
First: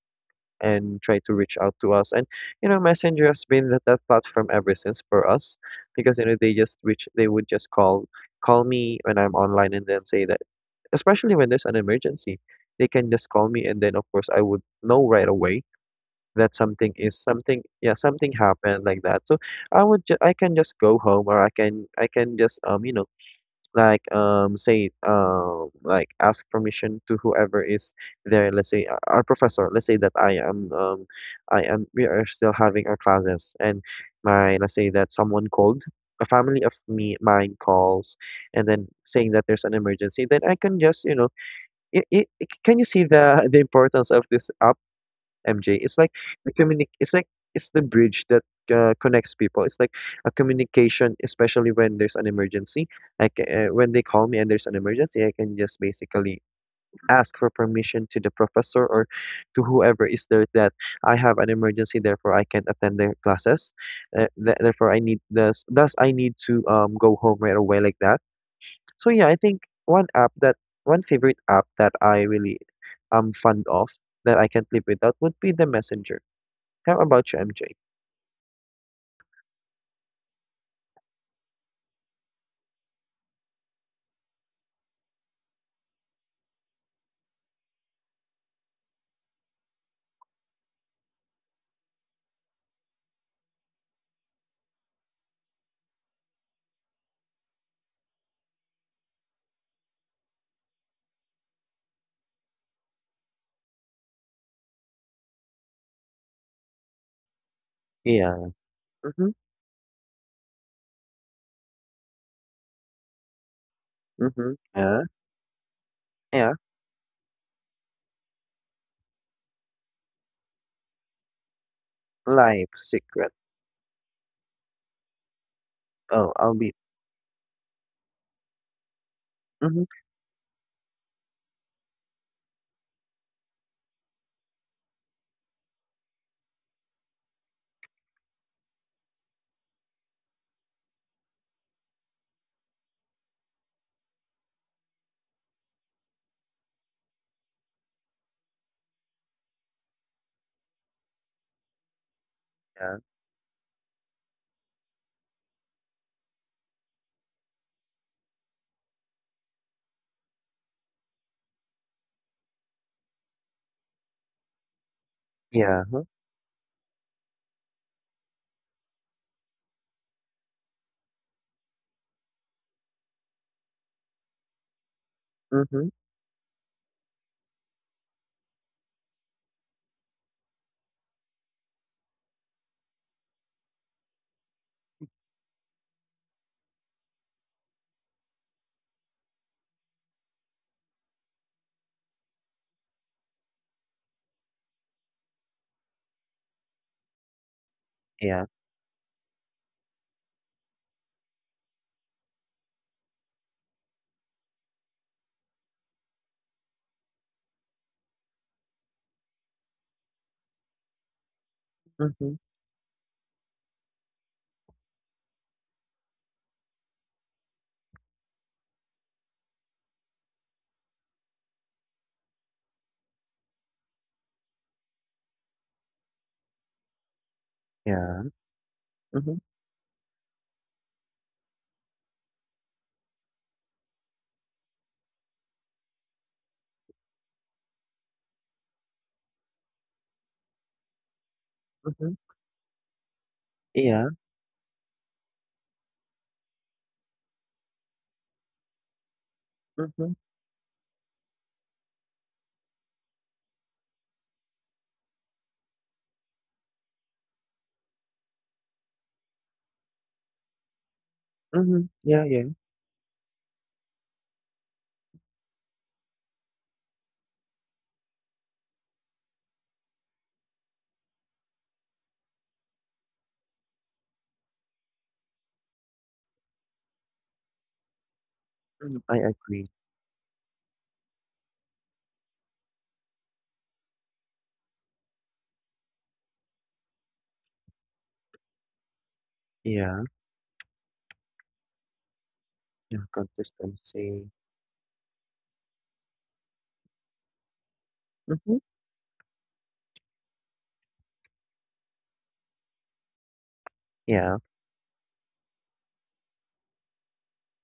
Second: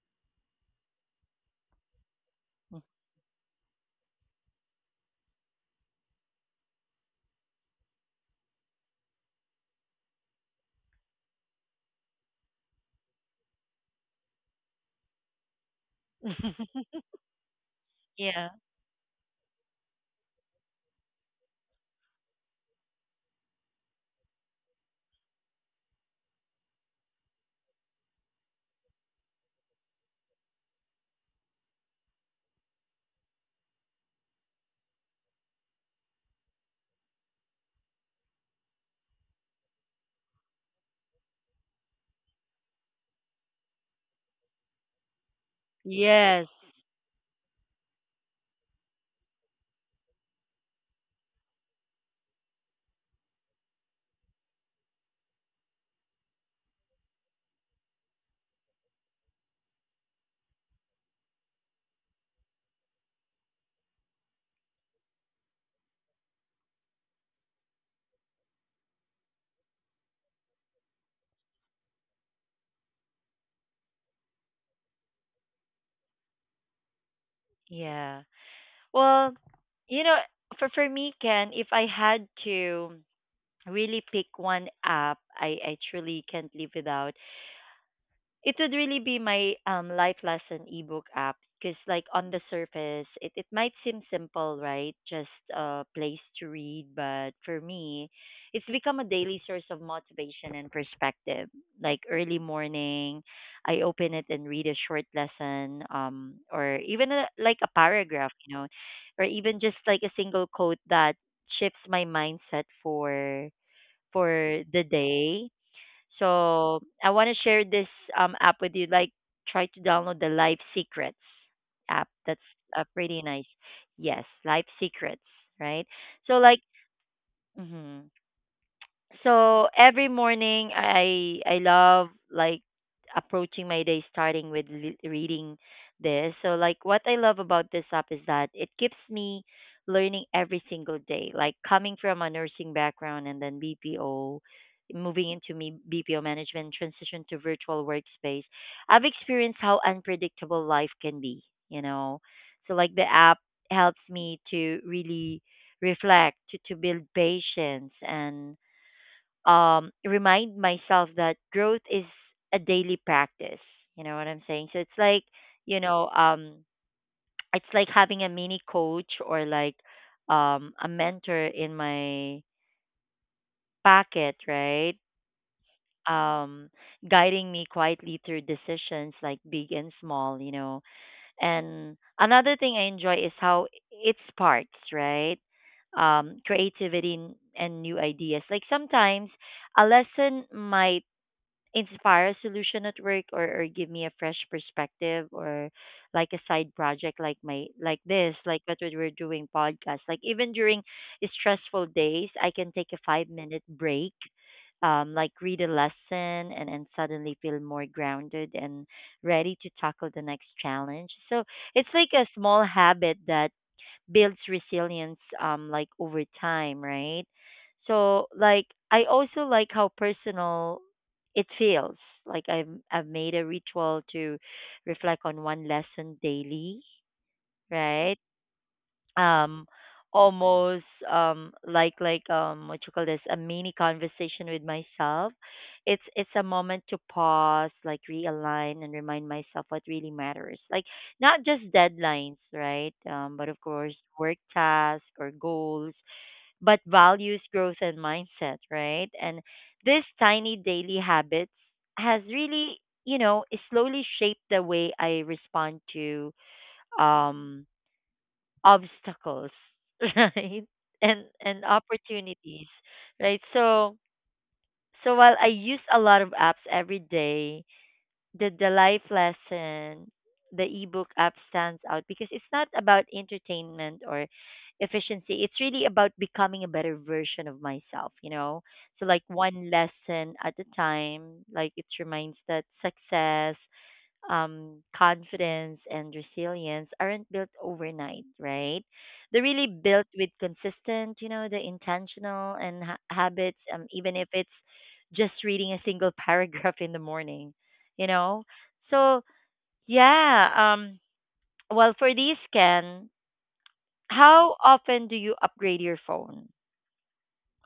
[SPEAKER 2] and try to reach out to us. And, Messenger has been that, platform ever since for us, because they just reach they would just call me when I'm online, and then say that, especially when there's an emergency, they can just call me, and then, of course, I would know right away that something
[SPEAKER 1] [LAUGHS]
[SPEAKER 2] is something yeah something
[SPEAKER 1] Yeah.
[SPEAKER 2] happened, like that. So I can just go home, or I can just say like ask permission to whoever is there. Let's say, our professor, let's say that I am we are still having our classes, and my let's say that someone called, a family of me mine calls, and then saying that there's an emergency, then I can just, you know it it can you see the [LAUGHS] the importance of this app, MJ? It's
[SPEAKER 1] Yes.
[SPEAKER 2] the communi- it's like the bridge that, connects people. It's like a communication, especially when there's an emergency. Like, when they call me and there's an emergency, I can just basically ask for permission to the professor, or to whoever is there, that I have an emergency, therefore I can't attend their classes. Therefore, I need this. Thus, I need to, go home right away, like that. So yeah, I think one favorite app that I really am fond of, that I can't live without, would be the Messenger. How about you, MJ?
[SPEAKER 1] Yeah. Well, you know, for me, Ken, if I had to really pick one app, I truly can't live without, it would really be my life lesson ebook app, because like on the surface it, it might seem simple, right, just a place to read, but for me it's become a daily source of motivation and perspective, like early morning I open it and read a short lesson, um, or even a, like a paragraph,
[SPEAKER 2] Yeah.
[SPEAKER 1] you know, or
[SPEAKER 2] Mhm.
[SPEAKER 1] even just like a single quote that shifts my mindset
[SPEAKER 2] Mhm.
[SPEAKER 1] for the
[SPEAKER 2] Yeah.
[SPEAKER 1] day,
[SPEAKER 2] Yeah.
[SPEAKER 1] so I want to share this app with you. Like try to download the Life Secrets app. That's
[SPEAKER 2] Life
[SPEAKER 1] pretty
[SPEAKER 2] secret.
[SPEAKER 1] nice. Yes, Life Secrets, right?
[SPEAKER 2] Oh,
[SPEAKER 1] So
[SPEAKER 2] I'll
[SPEAKER 1] like,
[SPEAKER 2] be.
[SPEAKER 1] mhm. So
[SPEAKER 2] Mhm.
[SPEAKER 1] every morning I love like approaching my day starting with reading this. So like what I love about this app is that it keeps me learning every single day. Like coming from a nursing background and then BPO moving into me BPO management transition to virtual workspace. I've experienced how unpredictable life can be, you know. So like
[SPEAKER 2] Yeah.
[SPEAKER 1] the app helps me to really reflect to build patience and remind myself that growth is a daily practice. You know what I'm saying? So it's like, you
[SPEAKER 2] Yeah. Huh,
[SPEAKER 1] know, um, it's like having a mini coach or like a mentor in my pocket, right?
[SPEAKER 2] mhm.
[SPEAKER 1] Um, Guiding me quietly through decisions like big and small, you know. And another thing I enjoy is how it sparks, right? Creativity and new ideas. Like sometimes a lesson might inspire a solution at work or give me a fresh perspective or like a side project like my like this,
[SPEAKER 2] Yeah.
[SPEAKER 1] like what we're doing, podcast. Like even during stressful days, I can take a 5 minute break, like read a lesson, and suddenly feel more grounded and ready to tackle the next challenge. So it's like a
[SPEAKER 2] Mhm.
[SPEAKER 1] small habit that builds resilience, like over time, right? So like I also like how personal it feels. Like I've made a ritual to reflect on one lesson daily, right?
[SPEAKER 2] Yeah. Mhm.
[SPEAKER 1] um Almost, um, what you call this, a mini conversation with myself. It's a moment to pause, like realign and remind myself what really matters, like not just
[SPEAKER 2] Mhm.
[SPEAKER 1] deadlines, right? But of course
[SPEAKER 2] Yeah.
[SPEAKER 1] work tasks or goals, but values, growth and mindset, right? And this
[SPEAKER 2] Mhm.
[SPEAKER 1] tiny daily habits has really, you know, slowly shaped the way I respond to, um obstacles, [LAUGHS] right? And
[SPEAKER 2] Mhm. Yeah. Yeah.
[SPEAKER 1] opportunities, right? So while I use a lot of apps every day, the life lesson, the ebook app stands out because it's not about entertainment or efficiency. It's really about becoming a better version of myself, you know.
[SPEAKER 2] Mhm.
[SPEAKER 1] So
[SPEAKER 2] I
[SPEAKER 1] like
[SPEAKER 2] agree.
[SPEAKER 1] one lesson at a time. Like it reminds that success, confidence and resilience aren't built overnight, right? They're really
[SPEAKER 2] Yeah.
[SPEAKER 1] built with consistent, you know, the intentional and
[SPEAKER 2] Yeah.
[SPEAKER 1] habits, even if
[SPEAKER 2] Consistency.
[SPEAKER 1] it's just reading a single [LAUGHS] paragraph in the morning, you know?
[SPEAKER 2] Mhm.
[SPEAKER 1] So, yeah, um, well, for these, Ken,
[SPEAKER 2] Yeah.
[SPEAKER 1] how often do you upgrade your phone?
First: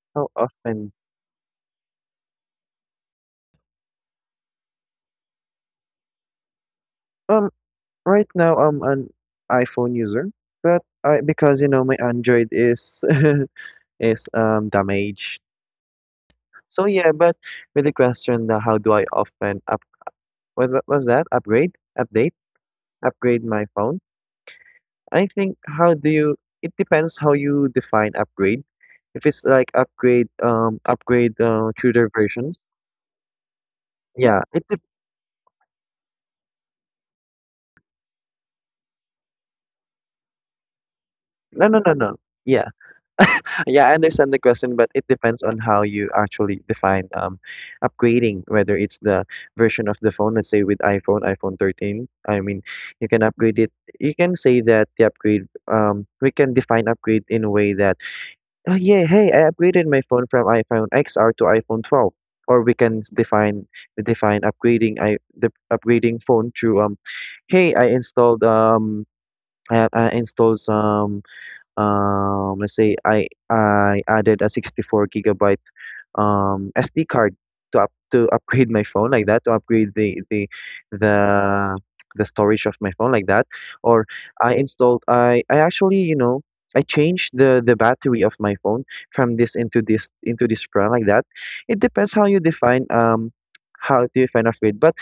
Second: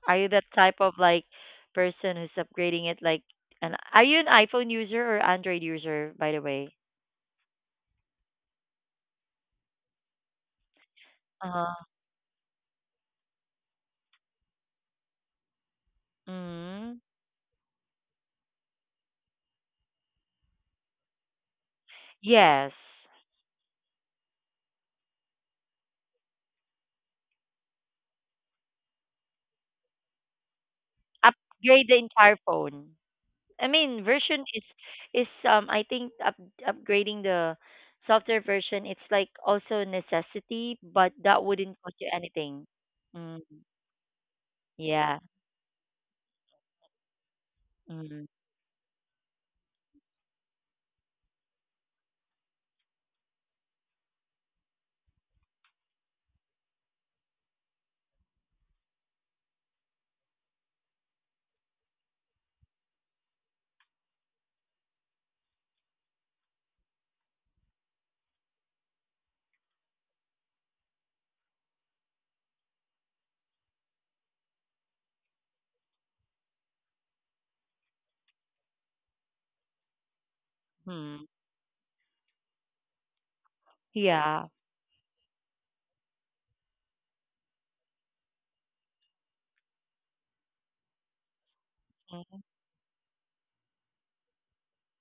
[SPEAKER 1] Are
[SPEAKER 2] How
[SPEAKER 1] you that type
[SPEAKER 2] often?
[SPEAKER 1] of like person who's upgrading it like, and are you an iPhone user or Android user, by the way?
[SPEAKER 2] Um. Right now, I'm an iPhone user, but I because my Android is [LAUGHS] is damaged. So
[SPEAKER 1] Uh-huh.
[SPEAKER 2] yeah, but with the question that, how do I often. What was that? Upgrade? Update?
[SPEAKER 1] Yes.
[SPEAKER 2] Upgrade my phone? I think, how do you it depends how you define upgrade. If it's like upgrade,
[SPEAKER 1] Upgrade
[SPEAKER 2] through
[SPEAKER 1] the
[SPEAKER 2] their
[SPEAKER 1] entire
[SPEAKER 2] versions.
[SPEAKER 1] phone. I mean,
[SPEAKER 2] Yeah.
[SPEAKER 1] version is
[SPEAKER 2] It dep
[SPEAKER 1] is I think upgrading the software version, it's like also a necessity, but that
[SPEAKER 2] No,
[SPEAKER 1] wouldn't
[SPEAKER 2] no, no,
[SPEAKER 1] cost you
[SPEAKER 2] no.
[SPEAKER 1] anything.
[SPEAKER 2] Yeah.
[SPEAKER 1] Mm,
[SPEAKER 2] [LAUGHS] Yeah, I understand the question, but it
[SPEAKER 1] yeah.
[SPEAKER 2] depends on how you actually define
[SPEAKER 1] Mm-hmm.
[SPEAKER 2] upgrading, whether it's the version of the phone, let's say with iPhone, iPhone 13. I mean, you can upgrade it. You can say that the upgrade we can define upgrade in a way that. Oh yeah, hey, I upgraded my phone from iPhone XR to iPhone 12. Or we can define define upgrading I the upgrading phone through hey, I installed I installed some, let's say I added a 64 gigabyte SD card to up to upgrade my phone like that, to upgrade the the storage of my phone like that. Or
[SPEAKER 1] Yeah.
[SPEAKER 2] I installed I actually, I changed the battery of my phone from this into this into this brand like that. It depends how you define how do you define upgrade. But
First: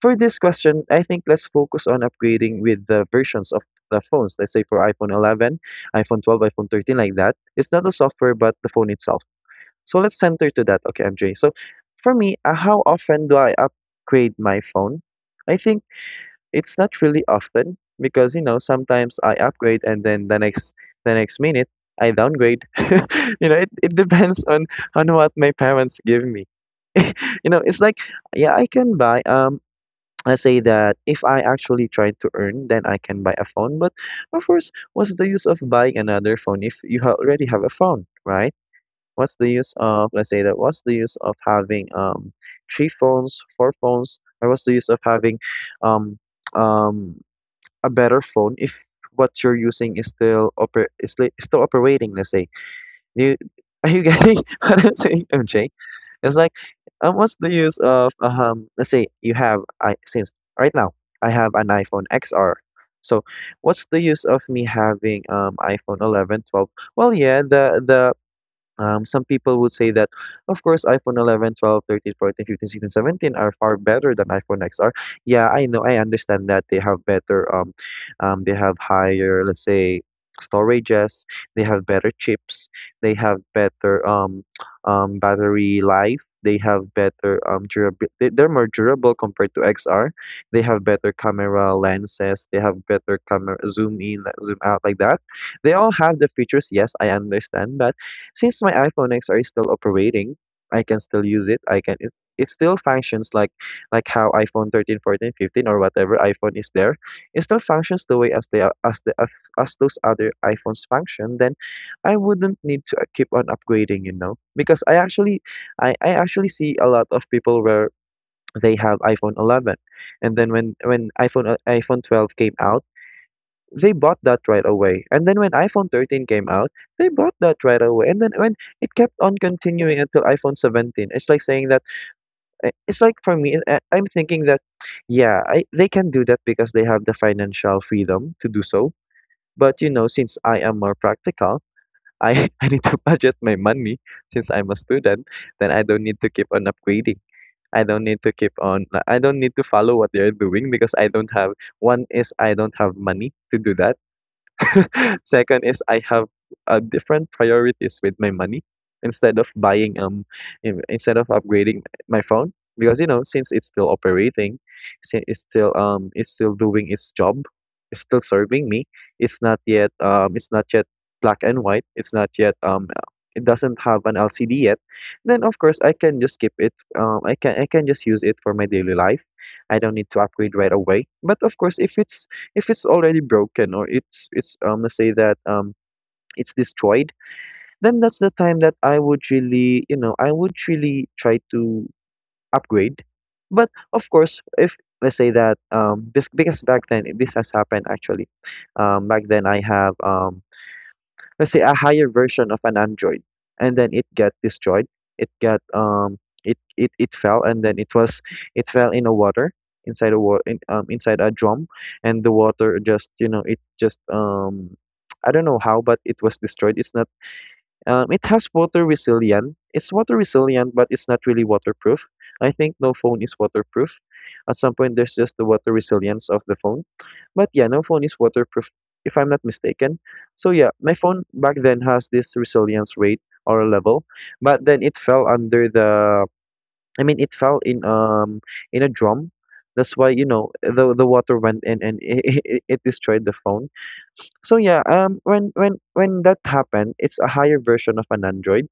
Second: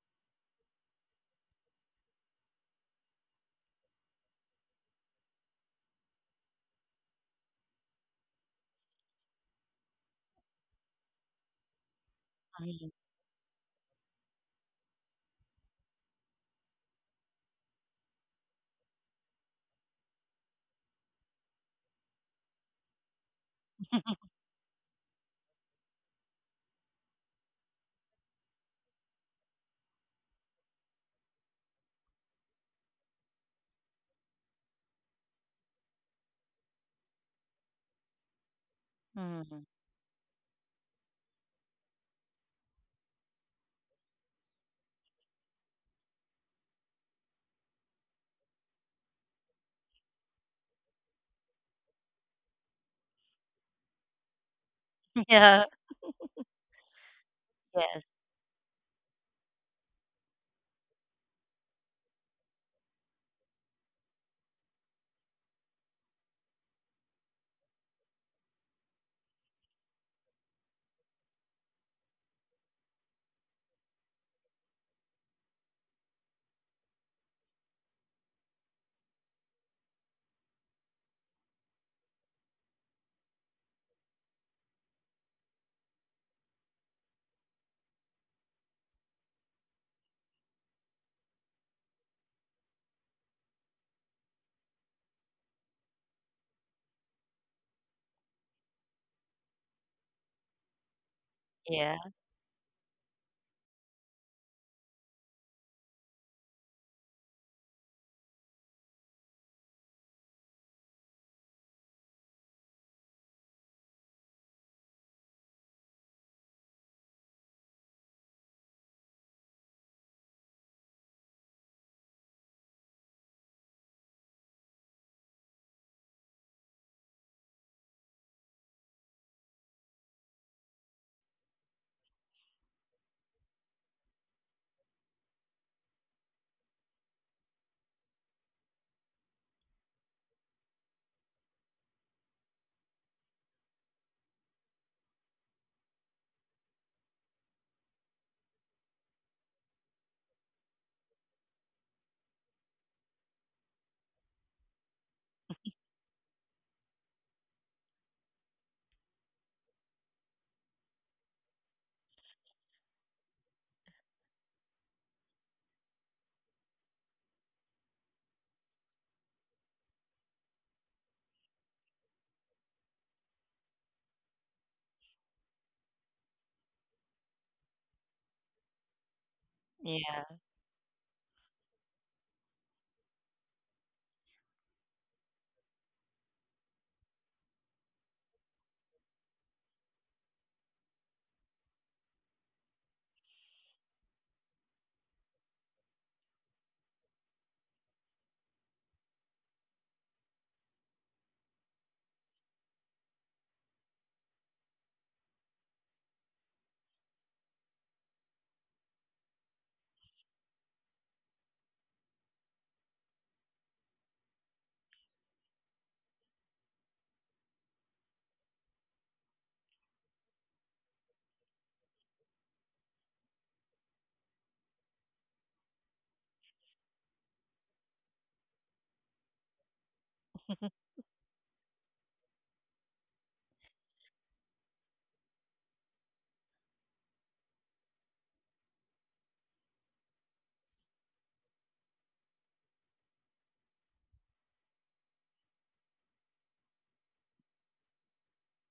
[SPEAKER 2] for this question, I think let's focus on upgrading with the versions of the phones. Let's say for iPhone 11, iPhone 12, iPhone 13 like that. It's not the software but the phone itself. So let's center to that. Okay, MJ. So for me, how
[SPEAKER 1] Mm-hmm.
[SPEAKER 2] often do I upgrade my phone? I think it's not really often because you know sometimes I upgrade and then the next minute I downgrade. [LAUGHS] you know, it depends on what my parents give me. [LAUGHS] you know, it's like yeah, I can buy I say that if I actually try to earn, then I can buy a phone. But of course, what's the use of buying another phone if you already have a phone, right? What's the
[SPEAKER 1] Mm-hmm.
[SPEAKER 2] use of, let's say that, what's the use of having three phones, four phones, or what's the use of having um um a better phone if what you're using is still oper is is still operating, let's say. You [LAUGHS] are you getting [LAUGHS] what I'm
[SPEAKER 1] [LAUGHS]
[SPEAKER 2] saying,
[SPEAKER 1] Yeah.
[SPEAKER 2] MJ? It's like, what's the use
[SPEAKER 1] Yes.
[SPEAKER 2] of let's say you have I since right now I have an iPhone XR. So what's the use of me having iPhone 11, 12? Well, yeah, the some people would say that, of course, iPhone 11, 12, 13, 14, 15, 16, 17 are far better than iPhone XR. Yeah, I know, I understand that they have better, they have higher, let's say, storages, they have better chips, they have better [TSK] battery life, they have better durability, they're more durable compared to XR. They have better camera lenses, they have better camera zoom in, zoom out like that. They all have the features, yes, I understand that since my iPhone X are still operating, I can still use it.
[SPEAKER 1] Yeah.
[SPEAKER 2] It still functions like how iPhone 13, 14, 15, or whatever iPhone is there. It still functions the way as they are as as those other iPhones function. Then I wouldn't need to keep on upgrading, you know, because I actually I actually see a lot of people where they have iPhone 11, and then when iPhone iPhone 12 came out, they bought that right away. And then when iPhone 13 came out, they bought that right away. And then when it kept on continuing until iPhone 17, it's like saying that it's like for me, I'm thinking that yeah, they can do that because they have the financial freedom to do so. But you know, since I am more practical, I [LAUGHS] I need to budget my money since I'm a student. Then I don't need to keep on upgrading. I don't need to keep on. I don't need to follow what they're doing because I don't have. One is I don't have money to do that. [LAUGHS] Second is I have different priorities with my money instead of buying instead of upgrading my phone because you know since it's still operating, it's still doing its job, it's still serving me. It's not yet black and white. It's not yet it doesn't have an LCD yet. Then of course I can just keep it. I can just use it for my daily life. I don't need to
[SPEAKER 1] Yeah.
[SPEAKER 2] upgrade right away. But of course, if it's already broken or it's let's say that it's destroyed, then that's the time that I would really, you know, I would really try to upgrade. But of course, if let's say that because back then this has happened actually. Um, back then I have let's say a higher version of an Android and then it got destroyed. It got it fell and then it was, it fell in a water, inside a water in, inside a drum, and the water just, you know, it just, I don't know how, but it was destroyed. It's not it has water resilient. It's water resilient, but it's not really waterproof. I think no phone is waterproof. At some point, there's just the water resilience of the phone. But yeah, no phone is waterproof, if I'm not mistaken. So yeah, my phone back then has this resilience rate or level, but then it fell under the. I mean, it fell in a drum. That's why you know the water went in and [LAUGHS] it destroyed the phone. So yeah, when that happened, it's a higher version of an Android,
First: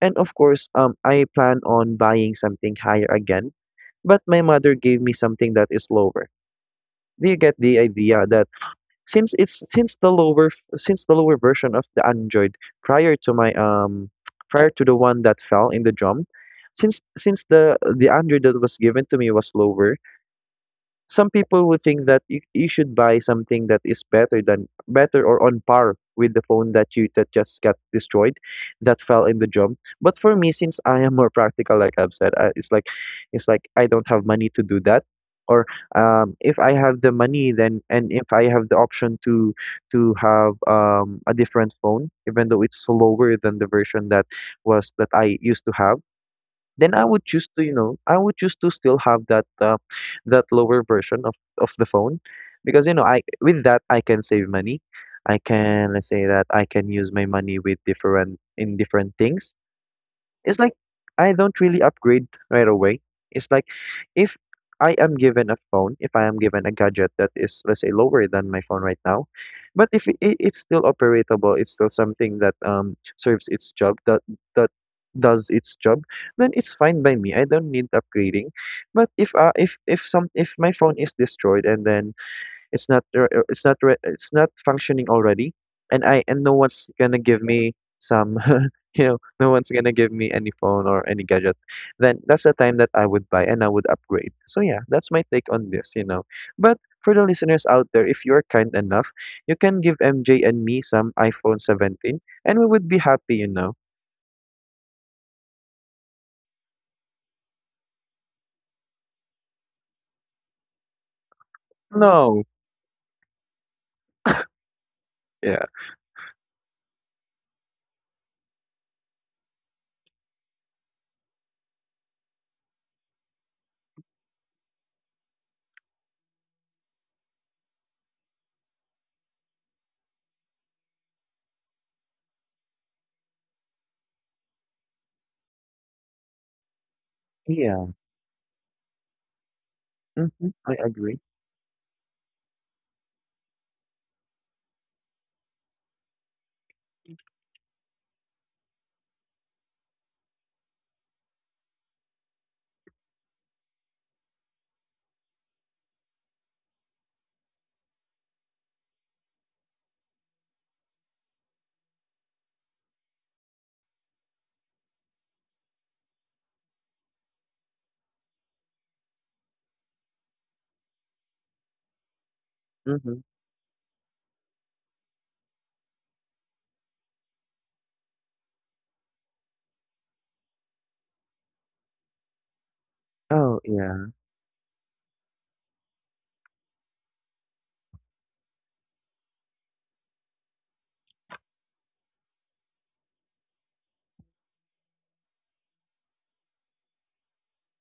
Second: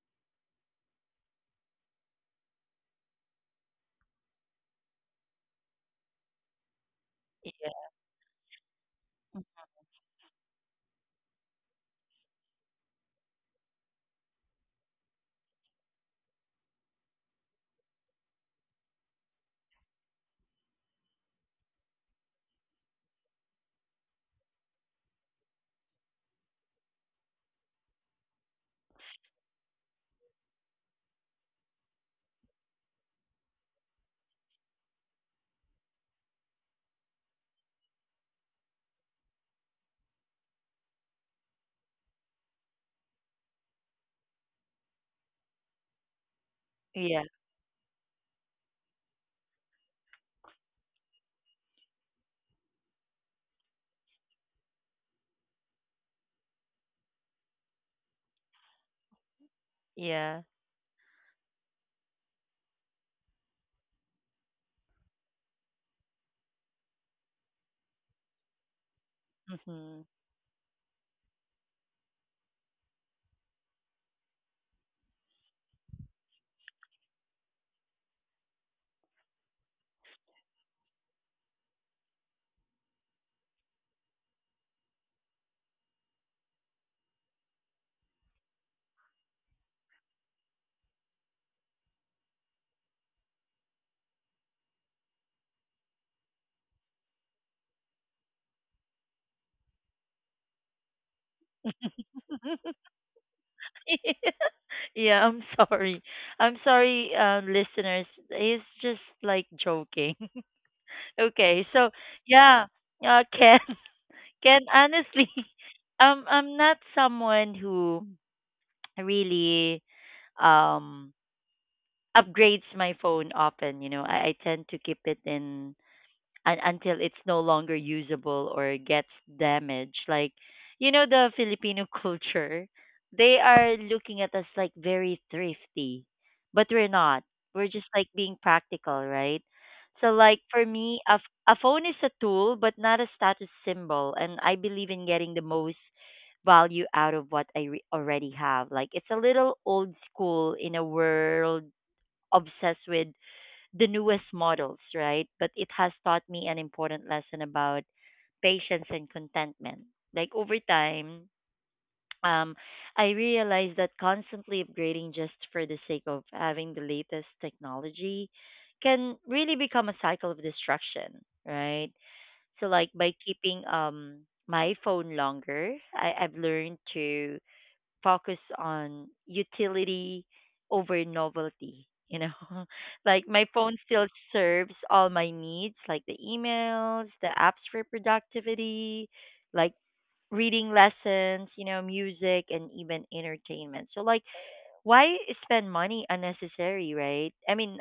[SPEAKER 2] and of course, I plan on buying something higher again, but my mother gave me something that is lower. Do you get the
[SPEAKER 1] Yeah.
[SPEAKER 2] idea that since it's since the lower, since the lower version of the Android prior to my [TSK] prior to the one that fell in the drum, since the Android that was given to me was lower, some people would think that you should buy something that is better than better or on par with the phone that you that just got destroyed, that fell in the jump. But for me, since I am more practical, like I've said, it's like I don't have money to do that, or if I have the money then, and if I have the option to have, a different phone even though it's slower than the version that was that I used to have, then I would
[SPEAKER 1] Yeah.
[SPEAKER 2] choose to, you know, I would choose to still have that, that lower version of the phone, because you know, I with that I can save money. I can, let's say that I can use my money with different in different things.
[SPEAKER 1] Yeah.
[SPEAKER 2] It's like I don't really upgrade right away. It's like if I am given a phone, if I am given a gadget that is, let's say, lower than my phone right now, but
[SPEAKER 1] Mm-hmm.
[SPEAKER 2] if it's still operatable, it's still something that serves its job, that that does its job, then it's fine by me. I don't need upgrading. But if some if my phone is destroyed and then it's not r- it's not functioning already, and I and no one's gonna give me some, [LAUGHS] you know, no one's gonna give me any phone or any gadget. Then that's the time that I would buy and I would upgrade. So yeah, that's my take on this, you know. But for the listeners out there, if you're kind enough, you can give MJ and me some iPhone 17, and we would
[SPEAKER 1] [LAUGHS]
[SPEAKER 2] be happy, you know.
[SPEAKER 1] [LAUGHS] Yeah, I'm sorry. I'm sorry, listeners. He's just like joking. [LAUGHS] Okay, so
[SPEAKER 2] No,
[SPEAKER 1] yeah, Ken, [LAUGHS] Ken, honestly,
[SPEAKER 2] yeah.
[SPEAKER 1] [LAUGHS] I'm not someone who really um upgrades my phone often. You know, I tend to keep it in until it's no longer usable or gets damaged. Like, you know, the Filipino [LAUGHS] culture, they are looking at us like very thrifty, but we're not. We're
[SPEAKER 2] Yeah.
[SPEAKER 1] just like being practical, right? So, like
[SPEAKER 2] Mm-hmm.
[SPEAKER 1] for
[SPEAKER 2] I
[SPEAKER 1] me,
[SPEAKER 2] agree.
[SPEAKER 1] a phone is a tool, but not a status symbol. And I believe in getting the most value out of what I already have. Like, it's a little old school in a world obsessed with the newest models, right? But it has taught me an important lesson about patience and contentment. Like over time, um, I realized that constantly upgrading just for the sake of having the latest technology can really become a cycle of destruction, right? So like by
[SPEAKER 2] Mm-hmm.
[SPEAKER 1] keeping my phone longer, I've learned to focus on utility over novelty. You know, [LAUGHS] like my
[SPEAKER 2] Oh,
[SPEAKER 1] phone still
[SPEAKER 2] yeah.
[SPEAKER 1] serves all my needs, like the emails, the apps for productivity, like reading lessons, you know, music, and even entertainment. So, like, why spend money unnecessary, right? I mean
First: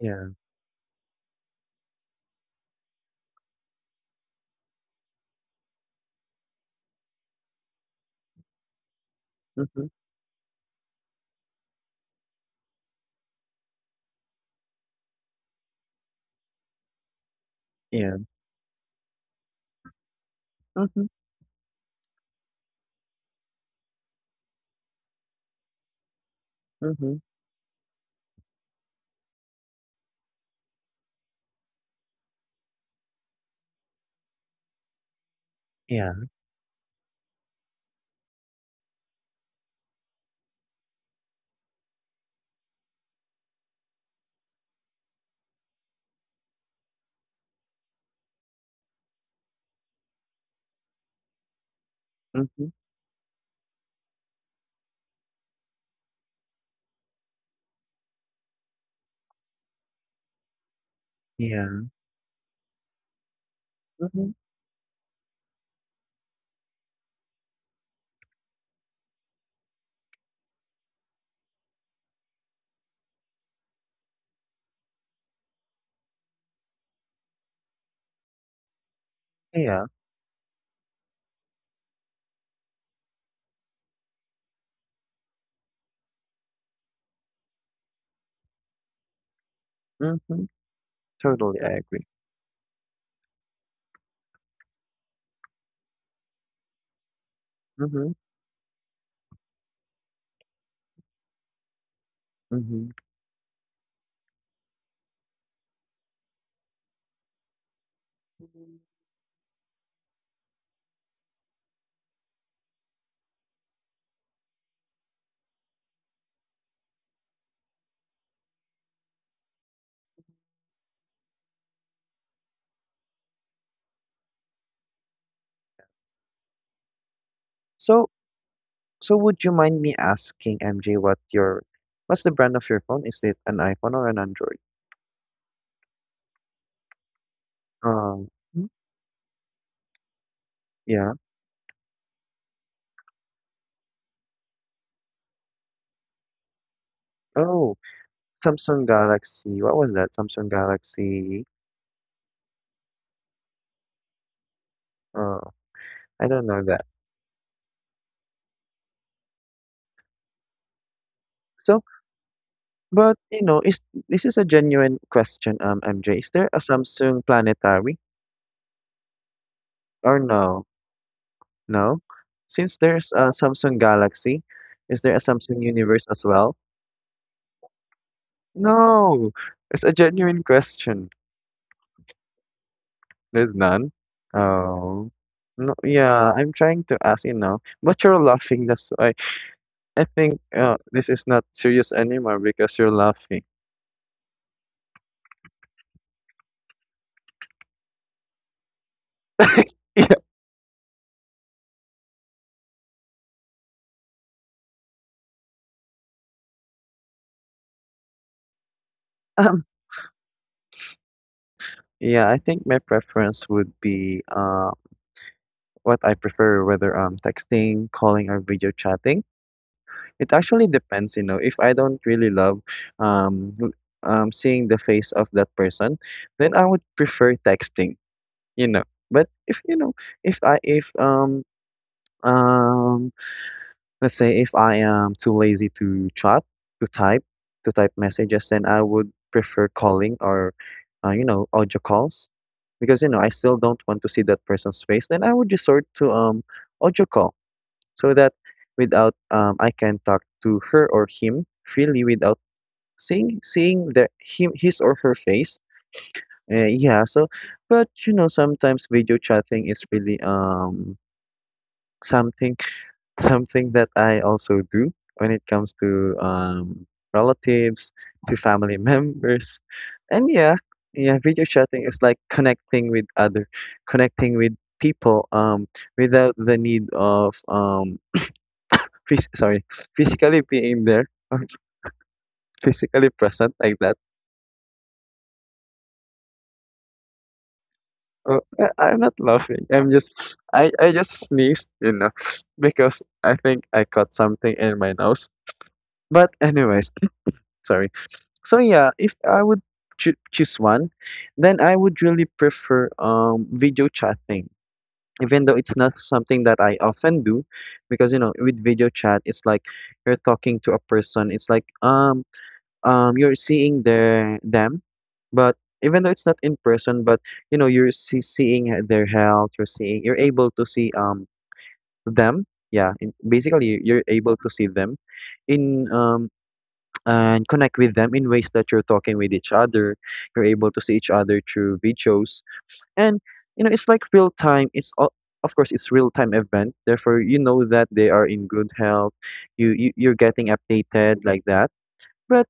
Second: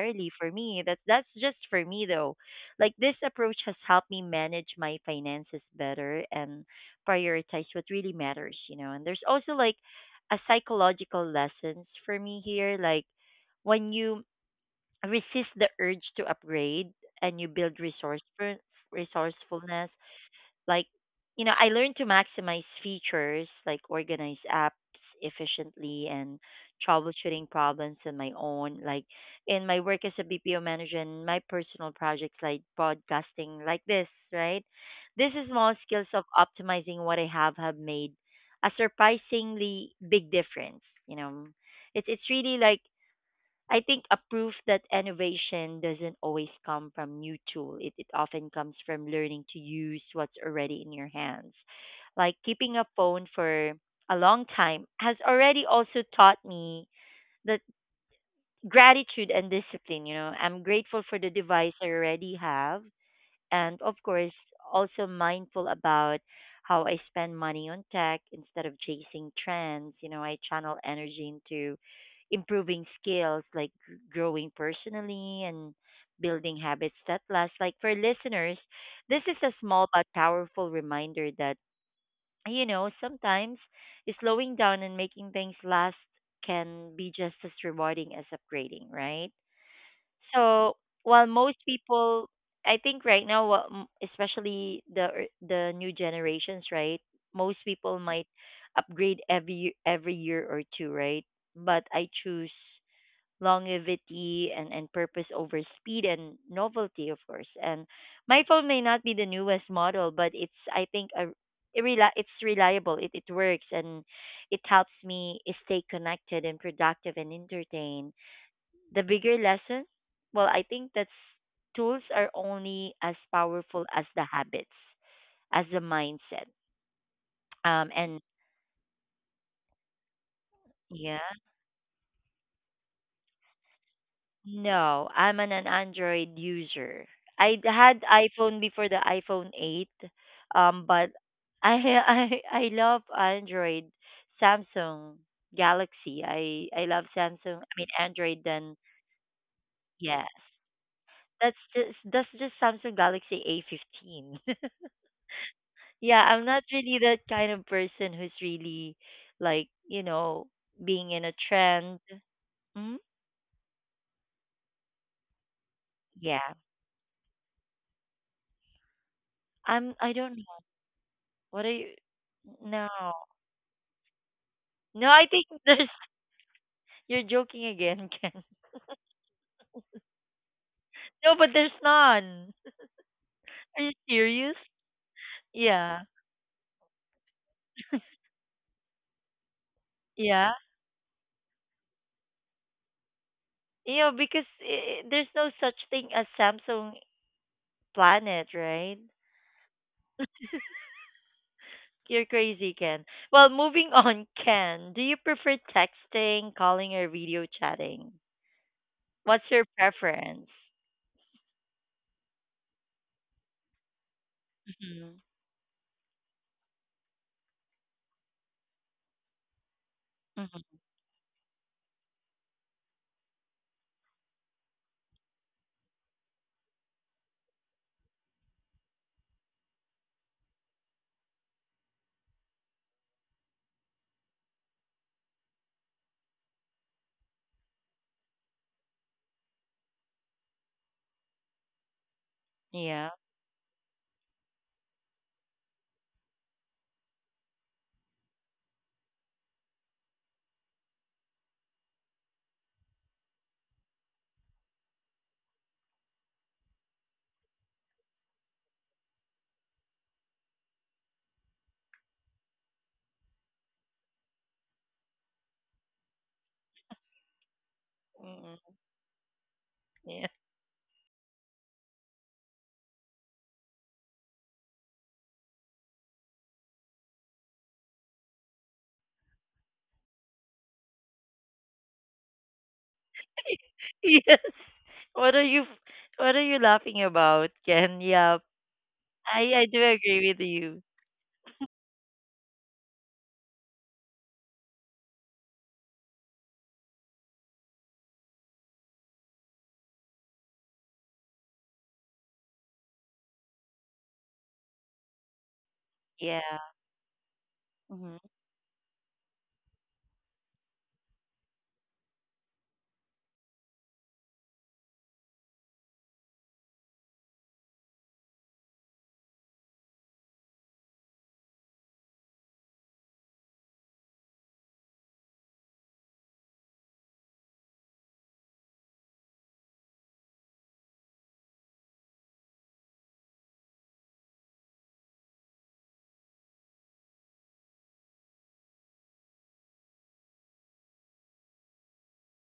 [SPEAKER 2] Yeah.
[SPEAKER 1] For me, that's just for me though. Like this approach has helped me manage my finances better and prioritize what really matters, you know. And there's also like
[SPEAKER 2] Mm-hmm.
[SPEAKER 1] a psychological lessons for me here. Like when you resist the urge to upgrade and you build
[SPEAKER 2] Yeah.
[SPEAKER 1] resourcefulness, like,
[SPEAKER 2] Mm-hmm.
[SPEAKER 1] you know, I learned to maximize features, like organize apps efficiently and
[SPEAKER 2] Mm-hmm.
[SPEAKER 1] troubleshooting problems on my own. Like in my work as a BPO manager and my personal projects like podcasting like this, right? These small skills of
[SPEAKER 2] Yeah.
[SPEAKER 1] optimizing what I have made a surprisingly big difference, you know. It's really like, I think, a proof that innovation doesn't always come from new tool. It often comes from learning to use what's already in your hands. Like
[SPEAKER 2] Mm-hmm.
[SPEAKER 1] keeping a phone for a long time has already also taught me that gratitude and discipline, you know. I'm grateful for the
[SPEAKER 2] Yeah.
[SPEAKER 1] device I already have, and of course
[SPEAKER 2] Mhm.
[SPEAKER 1] also mindful about how I spend money on tech instead of chasing trends. You know, I channel energy into improving skills like growing personally and building habits that last. Like for listeners, this is a small
[SPEAKER 2] Yeah.
[SPEAKER 1] but powerful reminder that, you know, sometimes slowing down and making things last can be just as rewarding as upgrading, right?
[SPEAKER 2] Mhm.
[SPEAKER 1] So while most
[SPEAKER 2] Totally, I agree.
[SPEAKER 1] people, I think right now, what especially the new generations, right? Most people
[SPEAKER 2] Mhm.
[SPEAKER 1] might upgrade every every year or two, right? But I choose
[SPEAKER 2] Mhm.
[SPEAKER 1] longevity and purpose over speed and novelty, of course. And my phone may not be the newest model, but it's, I think, a, it it's reliable. It works and it helps me stay connected and productive and entertained. The bigger lesson, well, I think that's, tools are only as powerful as the habits, as the mindset.
[SPEAKER 2] So,
[SPEAKER 1] And
[SPEAKER 2] so would you mind me asking, MJ,
[SPEAKER 1] yeah,
[SPEAKER 2] what your, what's the brand of your phone? Is it an iPhone or an Android?
[SPEAKER 1] no, I'm an Android user. I had
[SPEAKER 2] Um.
[SPEAKER 1] iPhone
[SPEAKER 2] Mhm.
[SPEAKER 1] before the iPhone 8, but
[SPEAKER 2] Yeah.
[SPEAKER 1] I [LAUGHS] I love Android, Samsung, Galaxy. I love Samsung. I
[SPEAKER 2] Oh,
[SPEAKER 1] mean Android. Then
[SPEAKER 2] Samsung Galaxy. What was that?
[SPEAKER 1] yes,
[SPEAKER 2] Samsung Galaxy.
[SPEAKER 1] that's just Samsung Galaxy A15. [LAUGHS]
[SPEAKER 2] Oh,
[SPEAKER 1] Yeah,
[SPEAKER 2] I
[SPEAKER 1] I'm
[SPEAKER 2] don't
[SPEAKER 1] not
[SPEAKER 2] know that.
[SPEAKER 1] really that kind of person who's really like, you know, being in a
[SPEAKER 2] So,
[SPEAKER 1] trend. Mm?
[SPEAKER 2] but you know, is this is a genuine question, MJ? Is there
[SPEAKER 1] Yeah.
[SPEAKER 2] a Samsung Planetary
[SPEAKER 1] I'm I
[SPEAKER 2] or
[SPEAKER 1] don't know.
[SPEAKER 2] no?
[SPEAKER 1] What are you
[SPEAKER 2] No. Since
[SPEAKER 1] No.
[SPEAKER 2] there's a Samsung Galaxy, is
[SPEAKER 1] No,
[SPEAKER 2] there a
[SPEAKER 1] I think
[SPEAKER 2] Samsung
[SPEAKER 1] there's
[SPEAKER 2] Universe as well?
[SPEAKER 1] [LAUGHS] you're joking again, [LAUGHS] Ken.
[SPEAKER 2] No, it's a genuine question.
[SPEAKER 1] No, but there's none.
[SPEAKER 2] There's
[SPEAKER 1] Are you
[SPEAKER 2] none.
[SPEAKER 1] serious?
[SPEAKER 2] Oh, no,
[SPEAKER 1] Yeah.
[SPEAKER 2] yeah, I'm trying to ask you now, but you're laughing. That's why I think
[SPEAKER 1] Yeah.
[SPEAKER 2] this is not serious anymore because you're laughing.
[SPEAKER 1] You know, because I there's no such thing as Samsung Planet, right?
[SPEAKER 2] [LAUGHS]
[SPEAKER 1] You're crazy, Ken. Well, moving [LAUGHS] on, Ken, do you prefer texting, calling, or video chatting? What's
[SPEAKER 2] Yeah,
[SPEAKER 1] your preference?
[SPEAKER 2] yeah, I think my preference would be,
[SPEAKER 1] Mhm.
[SPEAKER 2] what I prefer, whether texting, calling, or video chatting. It actually
[SPEAKER 1] Mhm.
[SPEAKER 2] depends, you know. If I don't really love um l- seeing the face of that person, then I would prefer texting. you know but if you know if um let's say if I am too lazy to chat, to type to type messages, then I would prefer calling, or audio calls. Because
[SPEAKER 1] Yeah.
[SPEAKER 2] I still don't want to see that person's face, then I would resort to audio call. So that, without I can talk to her or him freely, without seeing their, him, his, or her face. Yeah, so, but sometimes video chatting is really, something, [LAUGHS] something that I also do, when it comes to, relatives, to
[SPEAKER 1] Mhm.
[SPEAKER 2] family [LAUGHS] members.
[SPEAKER 1] Yeah.
[SPEAKER 2] And yeah, yeah, video chatting is like connecting with people, without the need of, phys- sorry, [LAUGHS] [SNIFFS] physically being there, or [LAUGHS] physically present like that.
[SPEAKER 1] [LAUGHS] Yes. What are you What are you laughing about, Ken? Yeah.
[SPEAKER 2] I'm not
[SPEAKER 1] I
[SPEAKER 2] laughing.
[SPEAKER 1] do
[SPEAKER 2] I'm just,
[SPEAKER 1] agree with
[SPEAKER 2] I,
[SPEAKER 1] you.
[SPEAKER 2] I just sneezed, you know, because I think I caught something in my nose. But anyways, sorry. So yeah, if I would choose one, then I would really prefer, video chatting. Even though it's not something
[SPEAKER 1] Yeah.
[SPEAKER 2] that I often do, because
[SPEAKER 1] Mhm.
[SPEAKER 2] you know, with video chat, it's like you're talking to a person. It's like, you're seeing their them, but even though it's not in person, but you know, seeing their health, you're seeing, you're able to see, them, yeah. Basically, you're able to see them in, [TSK] and connect with them in ways that you're talking with each other, you're able to see each other through videos. And you know, it's like real time. It's all, of course it's real time event, therefore you know that they are in good health. You're getting updated like that, but.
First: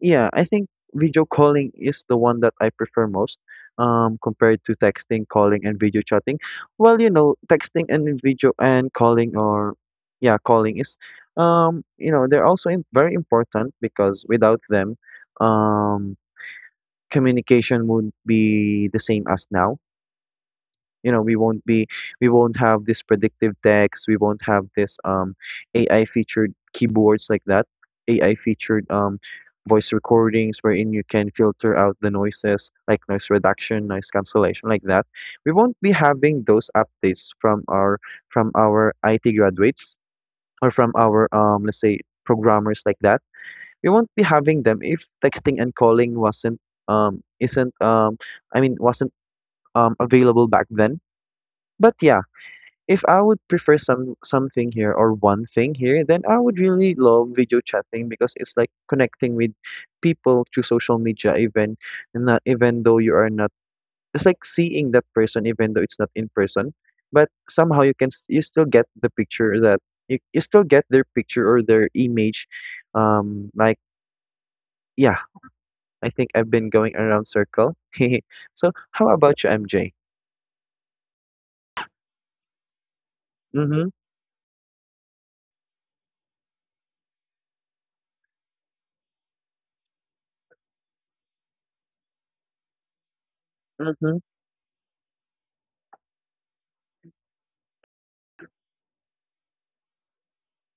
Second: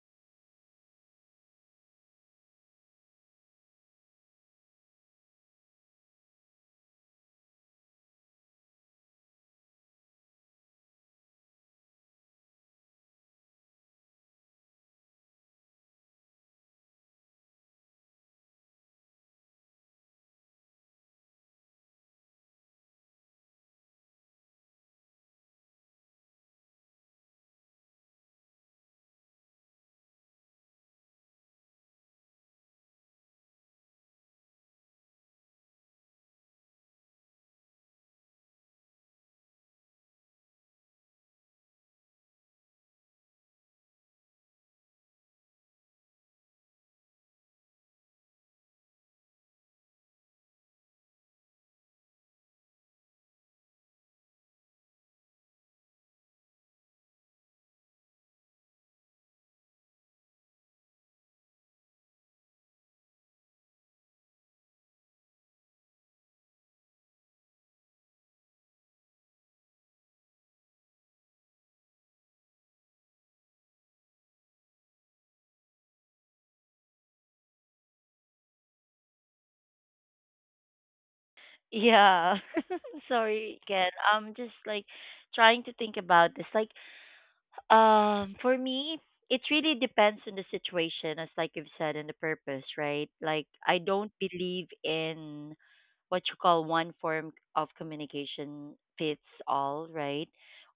[SPEAKER 2] Yeah, I think video calling is the one that I prefer most, compared to texting, calling, and video chatting. Well, you know, texting and video and calling, or yeah, calling is, you know, they're also very important, because without them, um, communication wouldn't be the same as now. You know, we won't have this predictive text, we won't have this, AI featured keyboards like that, AI featured, voice recordings, wherein you can filter out the noises, like noise reduction, noise cancellation, like that. We won't be having those updates from our, IT graduates, or from our, let's say programmers like that. We won't be having them if texting and calling wasn't isn't I mean wasn't, available back then. But yeah, if I would prefer something here, or one thing here, then I would really love video chatting, because it's like connecting with people through social media, even, not even though you are not. It's like seeing that person, even though it's not in person, but somehow you still get the picture that, you still get their picture or their image. Um, like yeah, I think I've been going around circle. [LAUGHS] So how about you, MJ?
[SPEAKER 1] Yeah. [LAUGHS] Sorry,
[SPEAKER 2] Mm-hmm.
[SPEAKER 1] Ken. I'm just like trying to think about this. Like for me, it really depends on the situation, as like you've said, and the purpose, right? Like I don't
[SPEAKER 2] Mm-hmm.
[SPEAKER 1] believe in what you call one form of communication fits all, right?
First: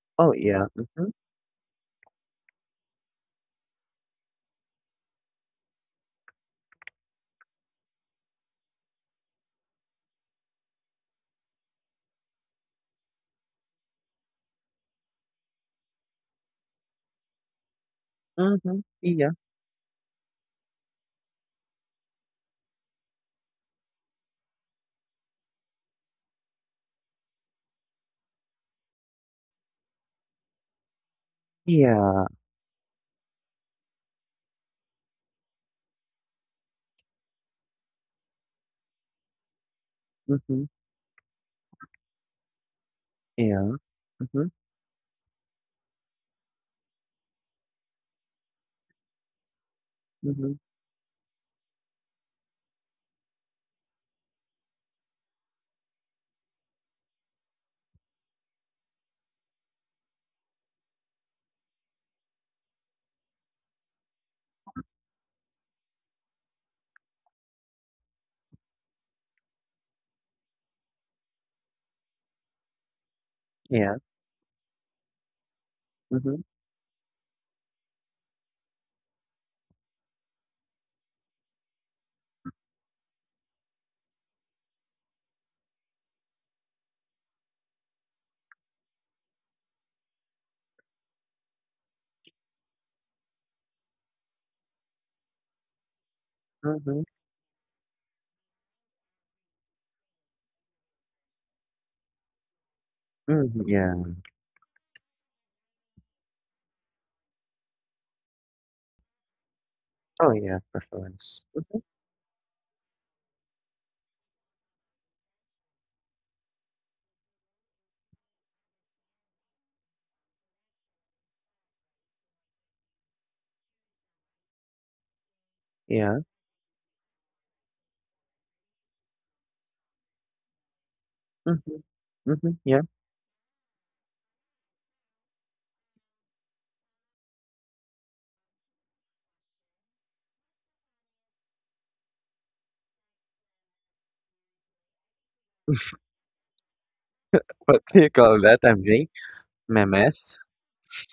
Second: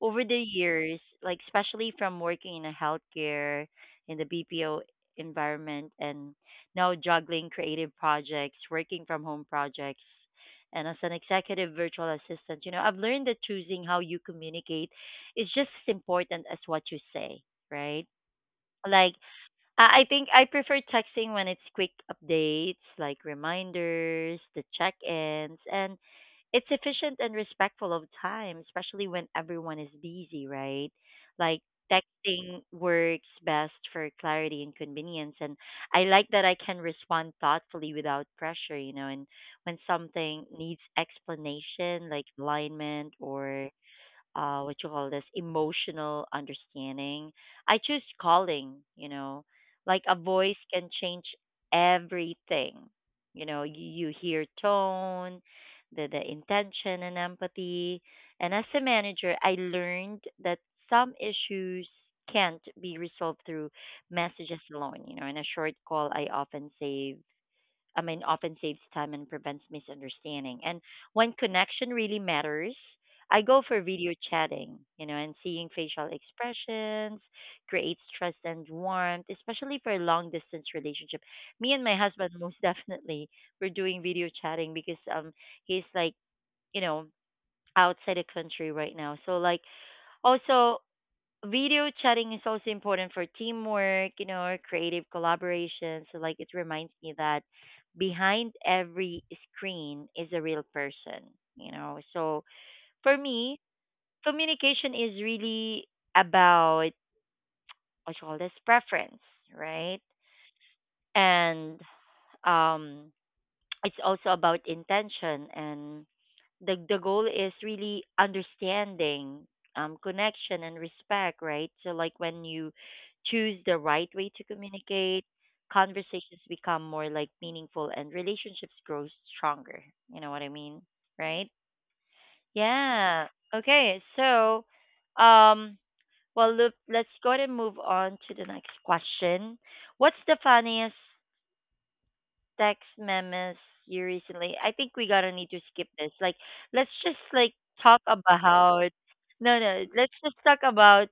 [SPEAKER 1] Over
[SPEAKER 2] Oh
[SPEAKER 1] the
[SPEAKER 2] yeah.
[SPEAKER 1] years,
[SPEAKER 2] Mm-hmm.
[SPEAKER 1] like especially from working in a healthcare in the BPO environment and now juggling creative projects, working from home projects, and as an executive virtual assistant, you know, I've learned that choosing how you communicate, it's just as important as what you say, right?
[SPEAKER 2] Mm-hmm.
[SPEAKER 1] Like
[SPEAKER 2] Yeah.
[SPEAKER 1] I think I prefer texting when it's quick updates, like reminders, the check-ins, and it's efficient and respectful of time, especially when everyone is busy, right? Like
[SPEAKER 2] Yeah.
[SPEAKER 1] texting works best for clarity and convenience, and I like that I can respond thoughtfully without pressure, you know. And when something
[SPEAKER 2] Mhm.
[SPEAKER 1] needs explanation, like alignment or
[SPEAKER 2] Yeah. Mhm,
[SPEAKER 1] what you call this, emotional understanding, I choose calling, you know. Like a
[SPEAKER 2] mhm.
[SPEAKER 1] voice can change everything. You know, you hear tone, the intention and empathy. And as a manager, I learned that some issues can't be resolved through messages alone, you know. In a short call, I often save, I mean, often saves time and prevents misunderstanding. And when connection really matters, I go for
[SPEAKER 2] Yeah.
[SPEAKER 1] video chatting, you know. And seeing facial
[SPEAKER 2] Mhm,
[SPEAKER 1] expressions creates trust and warmth, especially for a long distance relationship. Me and my husband [LAUGHS] most definitely, we're doing video chatting because he's like, you know, outside the country right now. So like also video chatting is also important for teamwork, you know, or creative collaboration. So like it reminds
[SPEAKER 2] mhm,
[SPEAKER 1] me that behind every screen is a real person, you know. So for me,
[SPEAKER 2] mhm, yeah.
[SPEAKER 1] communication is really about, what you call this, preference, right?
[SPEAKER 2] Oh, yeah, preference.
[SPEAKER 1] And um it's also about intention and the goal is really understanding connection and respect, right? So like when you choose the right way to communicate,
[SPEAKER 2] Yeah.
[SPEAKER 1] conversations become more like meaningful and relationships grow stronger, you know what I mean, right?
[SPEAKER 2] Mhm, mhm, yeah.
[SPEAKER 1] Yeah. Okay, so um well, look, let's go ahead and move on to the next question. What's the funniest text memes you recently? I think we gotta need to skip this. Like, let's just like
[SPEAKER 2] What
[SPEAKER 1] talk
[SPEAKER 2] do you call that,
[SPEAKER 1] about.
[SPEAKER 2] MJ?
[SPEAKER 1] No, no. Let's just
[SPEAKER 2] Memes?
[SPEAKER 1] talk about.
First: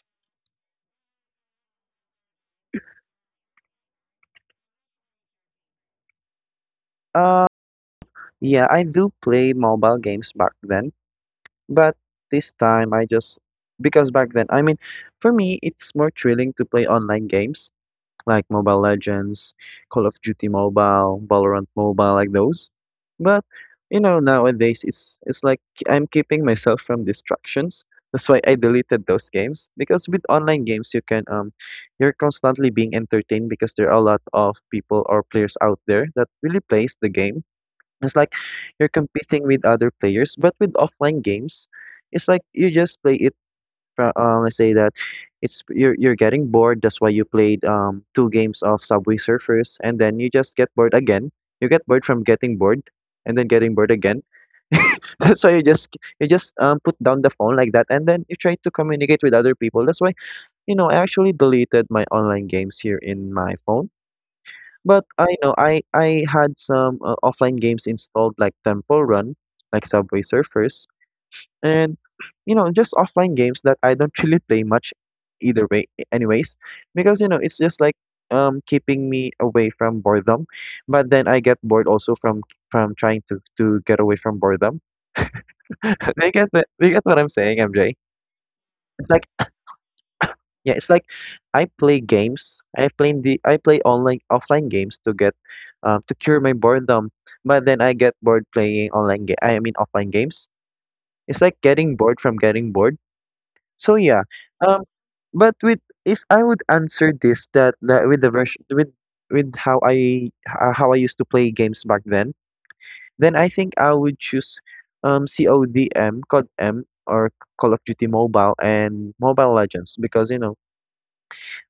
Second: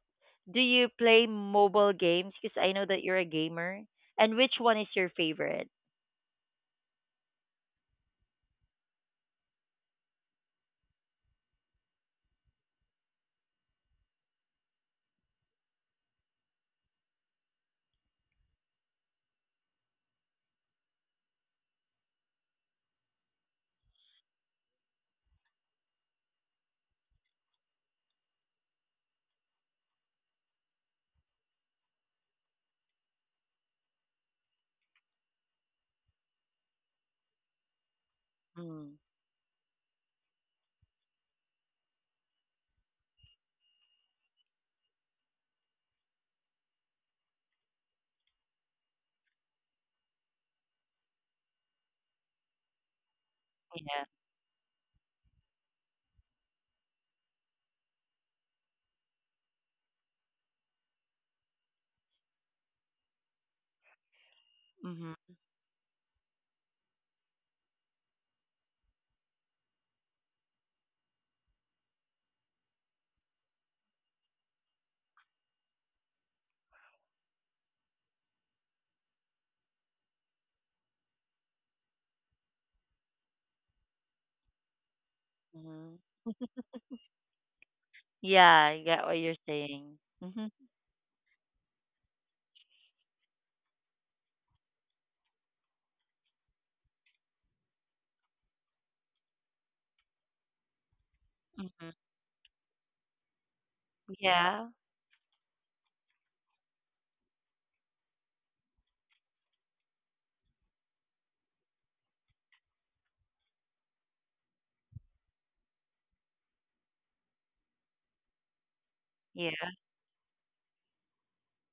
[SPEAKER 1] Do you play mobile games? Because I know that you're a gamer. And which one is your favorite?
[SPEAKER 2] Uh, yeah, I do play mobile games back then, but this time I just, because back then, I mean, for me, it's more thrilling to play online games like Mobile Legends, Call of Duty Mobile, Valorant Mobile, like those. But you know, nowadays it's like I'm keeping myself from distractions. That's why I deleted those games, because with online games you can, you're constantly being entertained, because there are a lot of people or players out there that really plays the game. It's like you're
[SPEAKER 1] Mm,
[SPEAKER 2] competing with other players, but with offline games, it's like you just play it, let's say that, it's you're getting bored. That's why you played, two games of Subway Surfers, and then you just get bored again. You get bored from getting bored, and then getting bored
[SPEAKER 1] yeah.
[SPEAKER 2] again. [LAUGHS] So you just, put down the phone like that, and then you try to communicate with other people. That's why, you know, I actually deleted my online games here in my phone. But
[SPEAKER 1] Mhm.
[SPEAKER 2] I know I had some, offline games installed like Temple Run, like Subway Surfers, and you know, just offline games that I don't really play much either way, anyways, because you know, it's just like, keeping me away from boredom. But then I get bored also from, trying to get away from boredom.
[SPEAKER 1] Mhm.
[SPEAKER 2] [LAUGHS] They get what I'm saying, MJ.
[SPEAKER 1] Yeah. I get
[SPEAKER 2] It's
[SPEAKER 1] what
[SPEAKER 2] like,
[SPEAKER 1] you're saying. Mhm.
[SPEAKER 2] yeah, it's like, I play online offline games to get, to cure my boredom. But then I get bored playing online ga- I mean offline games. It's like
[SPEAKER 1] Mhm.
[SPEAKER 2] getting bored from getting bored. So yeah,
[SPEAKER 1] Yeah.
[SPEAKER 2] um, but with if I would answer this, that with the version, with how I h- how I used to play games back then I think I would choose, CODM, CODM, or Call of Duty Mobile and Mobile
[SPEAKER 1] Yeah.
[SPEAKER 2] Legends, because you know,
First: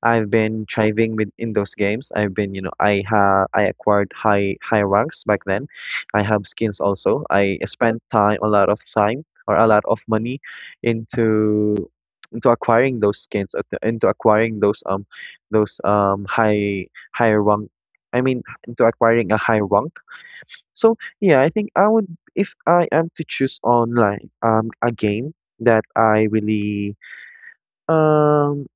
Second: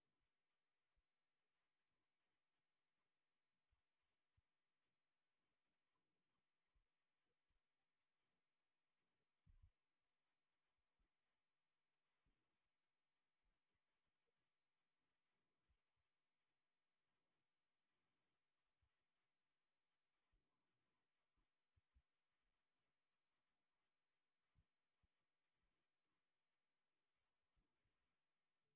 [SPEAKER 2] I've been thriving with in those games. I've been, you know, I acquired high ranks back then. I have skins also. I spent time a lot of time, or a lot of money into into acquiring those skins, into acquiring those, those um high high rank. I mean, into acquiring a high rank. So yeah, I think I would if I am to choose online, a game that I really, um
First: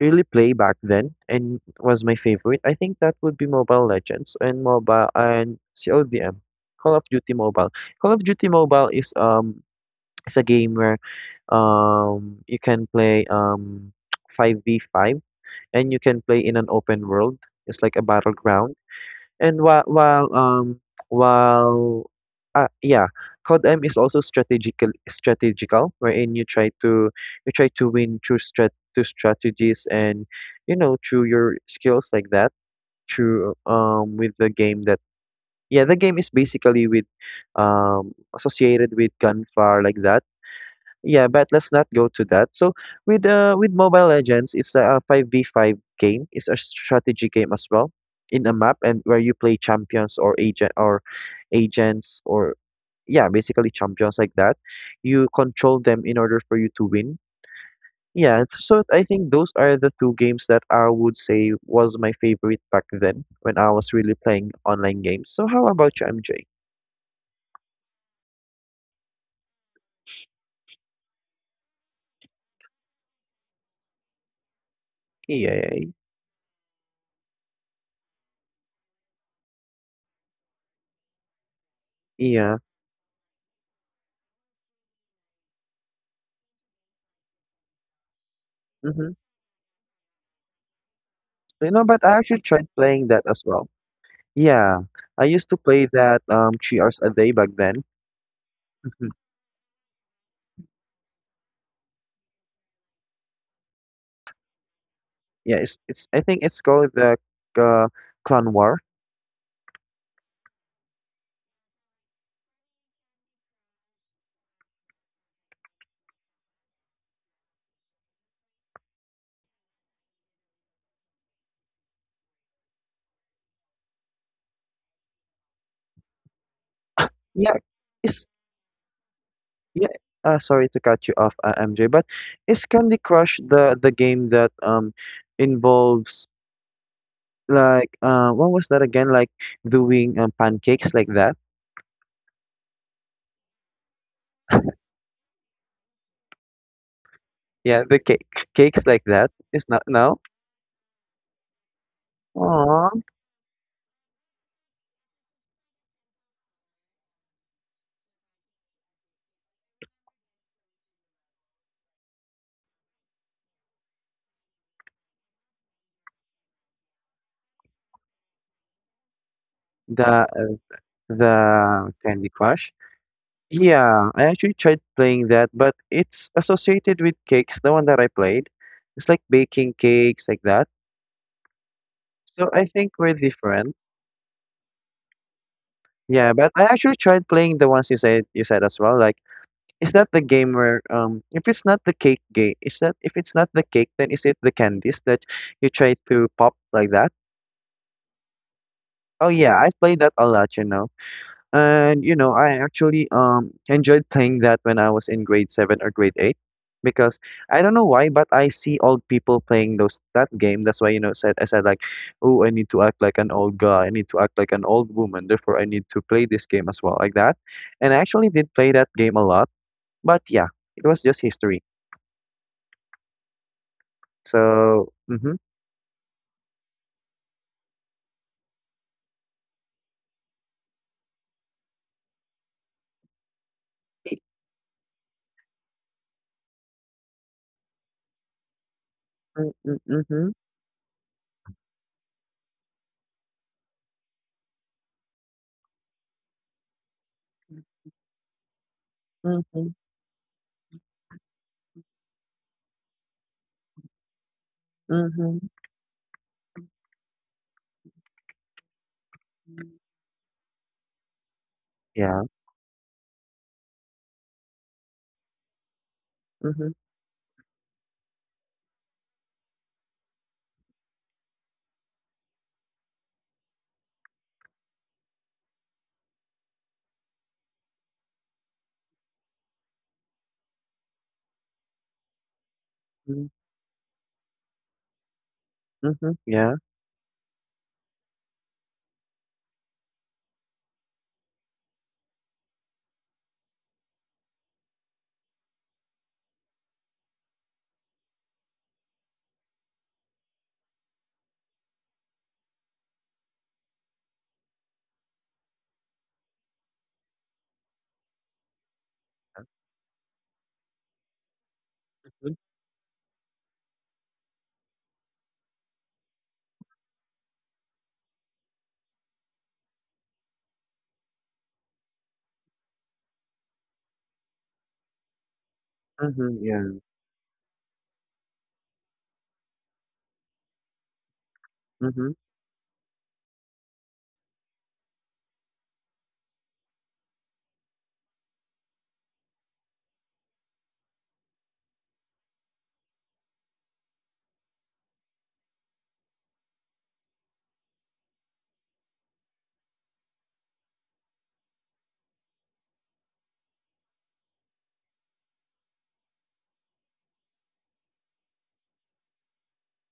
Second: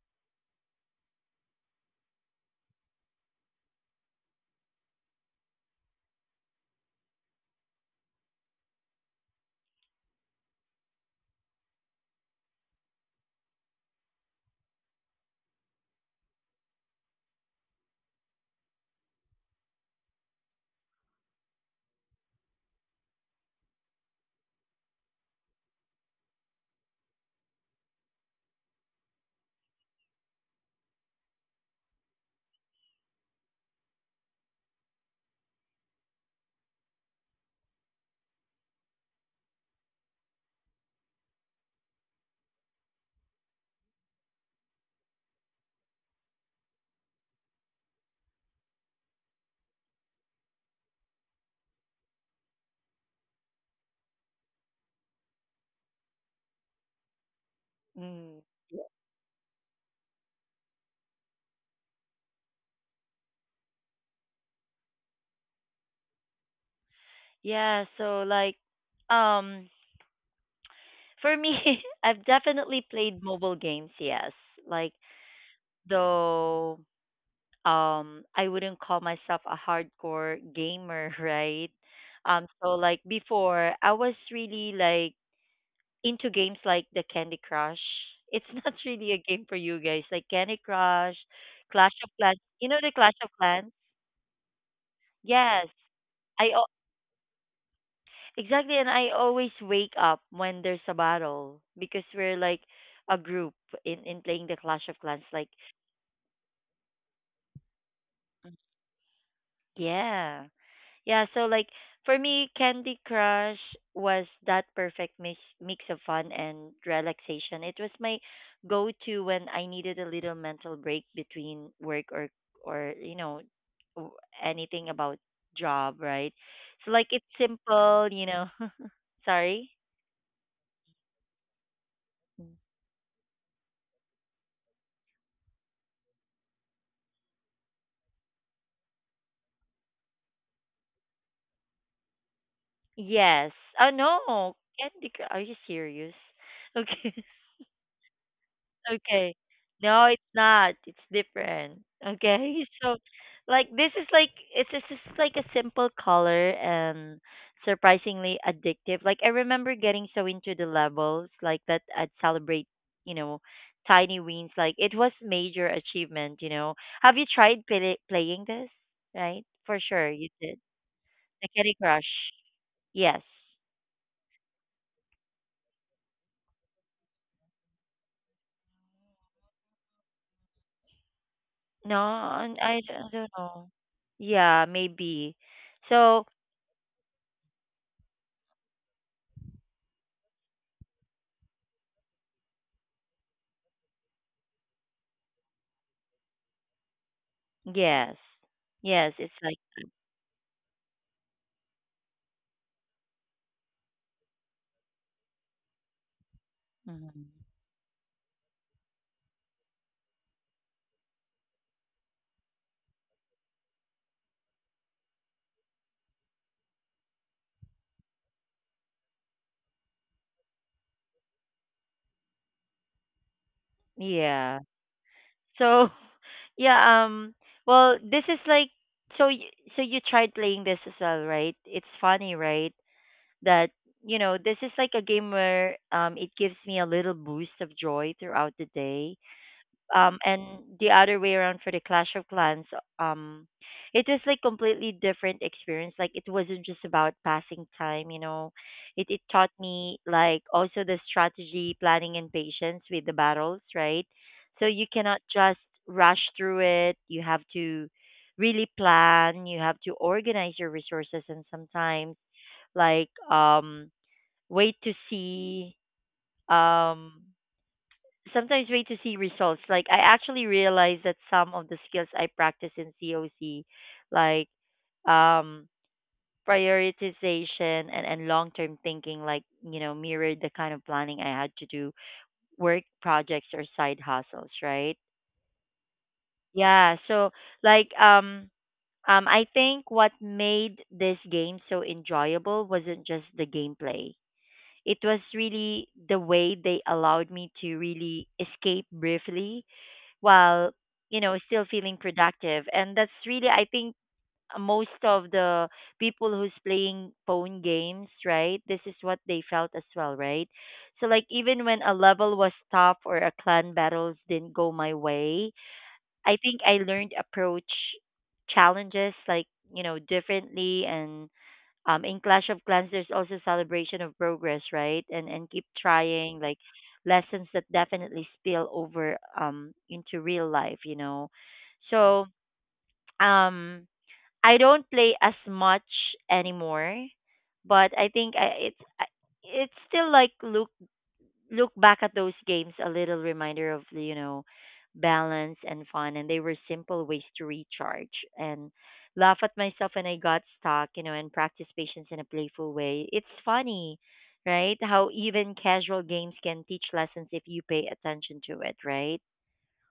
[SPEAKER 2] really play back then and was my favorite, I think that would be Mobile Legends and mobile and CODM, Call of Duty Mobile. Call of Duty Mobile is, is a game where, you can play, [TSK] 5v5, and you can play in an open world. It's like a battleground. And while yeah, COD M is also strategical, wherein you try to win through strategies, and you know, through your skills like that, through with the game that yeah, the game is basically, with associated with gunfire like that. Yeah, but let's not go to that. So with Mobile Legends, it's a five v five game. It's a strategy game as well, in a map, and where you play champions or agents, or yeah, basically champions like that. You control them in order for you to win. Yeah,
[SPEAKER 1] Mm.
[SPEAKER 2] so I think those are the two games that I would say was my favorite back then, when I was really playing online games. So how about you, MJ?
[SPEAKER 1] Yeah. So like, um, for me, [LAUGHS] I've definitely played mobile games. Yes. Like,
[SPEAKER 2] Yeah,
[SPEAKER 1] though I wouldn't call myself a hardcore gamer, [LAUGHS] right?
[SPEAKER 2] yeah.
[SPEAKER 1] So like before, I was really like into games like the Candy Crush. It's [LAUGHS] not
[SPEAKER 2] Mm-hmm.
[SPEAKER 1] really a game for you guys, like Candy Crush,
[SPEAKER 2] You know,
[SPEAKER 1] Clash
[SPEAKER 2] but
[SPEAKER 1] of
[SPEAKER 2] I actually
[SPEAKER 1] Clans.
[SPEAKER 2] tried
[SPEAKER 1] You know the
[SPEAKER 2] playing
[SPEAKER 1] Clash
[SPEAKER 2] that
[SPEAKER 1] of
[SPEAKER 2] as well.
[SPEAKER 1] Clans?
[SPEAKER 2] Yeah, I used to
[SPEAKER 1] Yes.
[SPEAKER 2] play that,
[SPEAKER 1] I al-
[SPEAKER 2] 3 hours a day back then.
[SPEAKER 1] exactly, and
[SPEAKER 2] Mhm.
[SPEAKER 1] I always wake up when there's a battle because we're like a group in playing the Clash of Clans like,
[SPEAKER 2] Yeah, it's I think it's called the, uh, Clan War.
[SPEAKER 1] yeah. Yeah, so like for me, Candy Crush was that perfect mix of fun and relaxation. It was my go-to when I needed a little mental break between work or you know, w- anything about job, right? So like, it's
[SPEAKER 2] Yeah,
[SPEAKER 1] simple,
[SPEAKER 2] it's
[SPEAKER 1] you know. [LAUGHS] Sorry.
[SPEAKER 2] yeah. Sorry to cut you off, MJ, but is Candy Crush the game that, involves, like, what was that again? Like doing, pancakes like that?
[SPEAKER 1] Yes. Oh no, Candy Crush. Are you serious? [LAUGHS] Okay.
[SPEAKER 2] Yeah, the cake cakes like that.
[SPEAKER 1] Okay.
[SPEAKER 2] It's not.
[SPEAKER 1] No,
[SPEAKER 2] No.
[SPEAKER 1] it's not. It's different. Okay. [LAUGHS]
[SPEAKER 2] Aww.
[SPEAKER 1] So like, this is like, it's just like a simple color and surprisingly addictive. Like, I remember getting so into the levels like that I'd celebrate, you know, tiny wins. Like it was major achievement, you know. Have you tried playing this? Right? For sure
[SPEAKER 2] The
[SPEAKER 1] you did. The Candy
[SPEAKER 2] the
[SPEAKER 1] Crush.
[SPEAKER 2] Candy Crush.
[SPEAKER 1] Yes.
[SPEAKER 2] Yeah, I actually tried playing that, but it's associated with cakes, the one that I played. It's like baking cakes like that.
[SPEAKER 1] No,
[SPEAKER 2] So
[SPEAKER 1] I
[SPEAKER 2] I
[SPEAKER 1] I
[SPEAKER 2] think we're
[SPEAKER 1] don't know.
[SPEAKER 2] different.
[SPEAKER 1] Yeah, maybe. So,
[SPEAKER 2] Yeah, but I actually tried playing the ones you said as well. Like, is that the game where, if it's not the cake game, is that if it's not the cake, then is it the candies that you try to pop like that?
[SPEAKER 1] yes. Yes,
[SPEAKER 2] Oh
[SPEAKER 1] it's
[SPEAKER 2] yeah,
[SPEAKER 1] like,
[SPEAKER 2] I played that a lot, you know. And you know, I actually, enjoyed playing that when I was in grade seven or grade eight, because
[SPEAKER 1] mhm.
[SPEAKER 2] I don't know why, but I see old people playing those that game. That's why, you know, said I said like, "Oh, I need to act like an old guy, I need to act like an old woman, therefore I need to play this game as well," like that. And I actually did play that game a lot, but yeah, it was just history.
[SPEAKER 1] Yeah.
[SPEAKER 2] So mm-hmm,
[SPEAKER 1] So [LAUGHS] yeah, well, this is like, so y- so you tried playing this as well, right? It's funny, right? That, you know, this is like a game where it gives me a little boost of joy throughout the day.
[SPEAKER 2] mm-hmm, mm-hmm,
[SPEAKER 1] And the other way around for the Clash of Clans, um it was like completely different experience. Like, it wasn't just about passing time, you know. It taught
[SPEAKER 2] mm-hmm,
[SPEAKER 1] me like also the strategy, planning and patience with the battles, right? So you cannot
[SPEAKER 2] mm-hmm,
[SPEAKER 1] just rush through it. You have to really plan. You have to organize your resources, and sometimes
[SPEAKER 2] yeah,
[SPEAKER 1] like, wait to see,
[SPEAKER 2] mm-hmm,
[SPEAKER 1] um sometimes wait to see results. Like, I actually realized that some of the skills I practice in COC, like, um prioritization and long term thinking, like, you know, mirrored the kind of planning I had to do, work
[SPEAKER 2] mm-hmm,
[SPEAKER 1] projects or side hustles, right?
[SPEAKER 2] mm-hmm, yeah,
[SPEAKER 1] Yeah. So like, I think what made this game so enjoyable wasn't just the gameplay. It was really the way they allowed me to really escape briefly while, you know, still feeling productive. And that's really, I think, most of the people who's playing phone games, right, this is what they felt as well, right? So like, even when a
[SPEAKER 2] mm-hmm,
[SPEAKER 1] level was tough or a clan battles didn't go my way, I think I learned approach challenges like, you know, differently. And in Clash of Clans, there's also celebration of progress, right, and keep
[SPEAKER 2] mm-hmm,
[SPEAKER 1] trying, like
[SPEAKER 2] yeah,
[SPEAKER 1] lessons that definitely spill over into real life, you know.
[SPEAKER 2] mm-hmm.
[SPEAKER 1] So um I don't play as much anymore, but I think it's still like, look back at those games, a little reminder of the, you know, balance and fun. And they were simple ways to recharge and laugh at myself when I got stuck, you know, and practice patience in a playful way. It's funny, right, how even casual games can teach lessons if you pay attention to it, right?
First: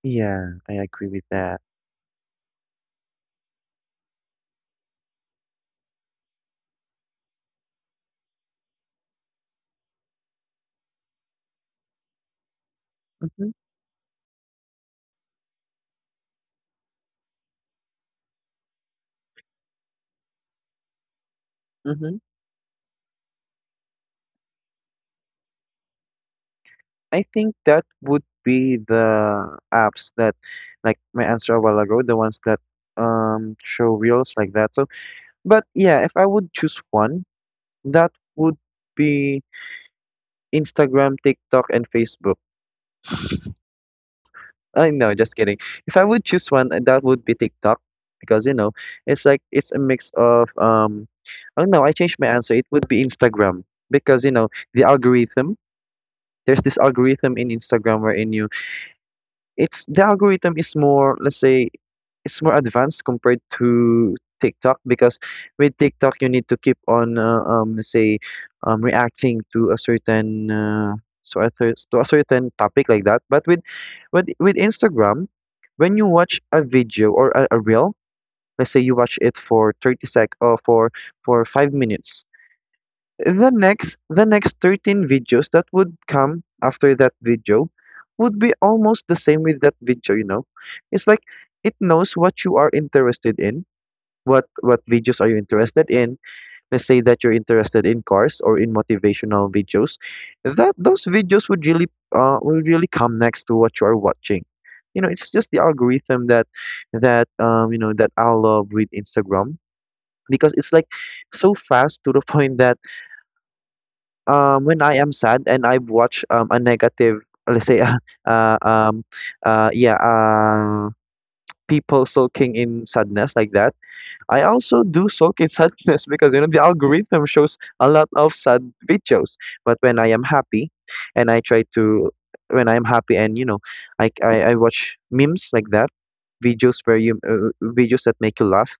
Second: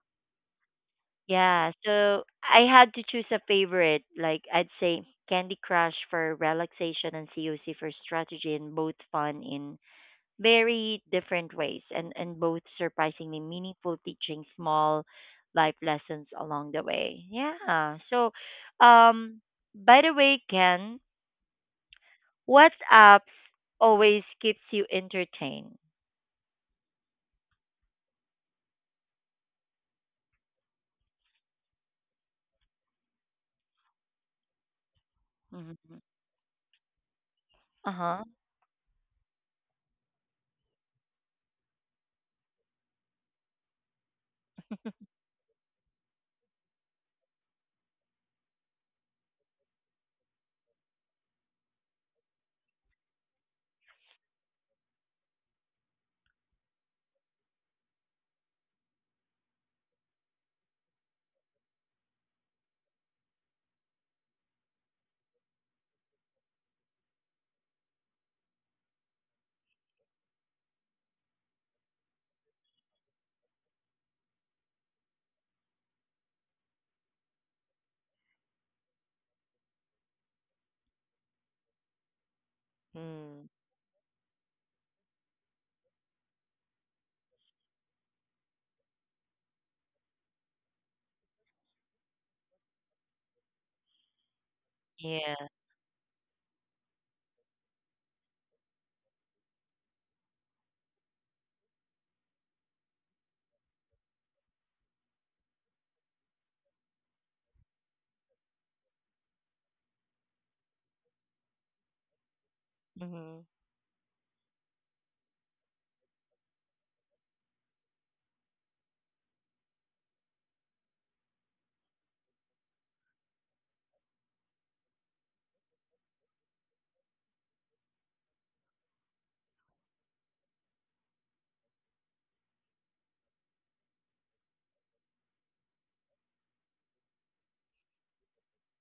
[SPEAKER 2] Yeah, I agree with that.
[SPEAKER 1] Yeah, so I had to choose a favorite. Like, I'd say Candy Crush for relaxation and COC for strategy, and both fun in very different ways, and both surprisingly
[SPEAKER 2] Hmm.
[SPEAKER 1] meaningful, teaching small life lessons along the way. Yeah. So um by the way, Ken,
[SPEAKER 2] Hmm.
[SPEAKER 1] what apps always keeps you entertained?
[SPEAKER 2] I think that would be the apps that, like my answer a while ago, the ones that, show reels like that. So, but
[SPEAKER 1] Hmm.
[SPEAKER 2] yeah, if I would choose one, that
[SPEAKER 1] Uh-huh.
[SPEAKER 2] would be Instagram, TikTok, and Facebook. I know, just kidding. If I would choose one, that would be TikTok, because you know, it's a mix of, Oh no, I changed my answer. It would be Instagram, because you know the algorithm. There's this algorithm in Instagram, wherein you it's the algorithm is more, let's say, it's more advanced compared to TikTok, because with TikTok you need to keep on, let's say, reacting to a certain, so to a certain topic like that. But with Instagram, when you watch a video or a reel, let's say you watch it for 30 sec, or for 5 minutes,
[SPEAKER 1] Mm.
[SPEAKER 2] the next 13 videos that would come after that video would be almost the same with that video, you know. It's like it knows what you are interested in, what videos are you
[SPEAKER 1] Yeah.
[SPEAKER 2] interested in. Let's say that you're interested in cars, or in motivational videos, that those videos would really, will really come next to what you are watching. You know, it's just the algorithm that, you know, that I love with Instagram, because it's like so fast to the [LAUGHS] point that,
[SPEAKER 1] Mm-hmm.
[SPEAKER 2] when I am sad and I watch, a negative, let's say, [LAUGHS] uh, um, yeah, people sulking in sadness like that. I also do soak in [LAUGHS] sadness, because you know, the algorithm shows a lot of sad videos. But when I am happy, and I try to when I am happy and you know, I watch memes like that, videos where you videos that make you laugh.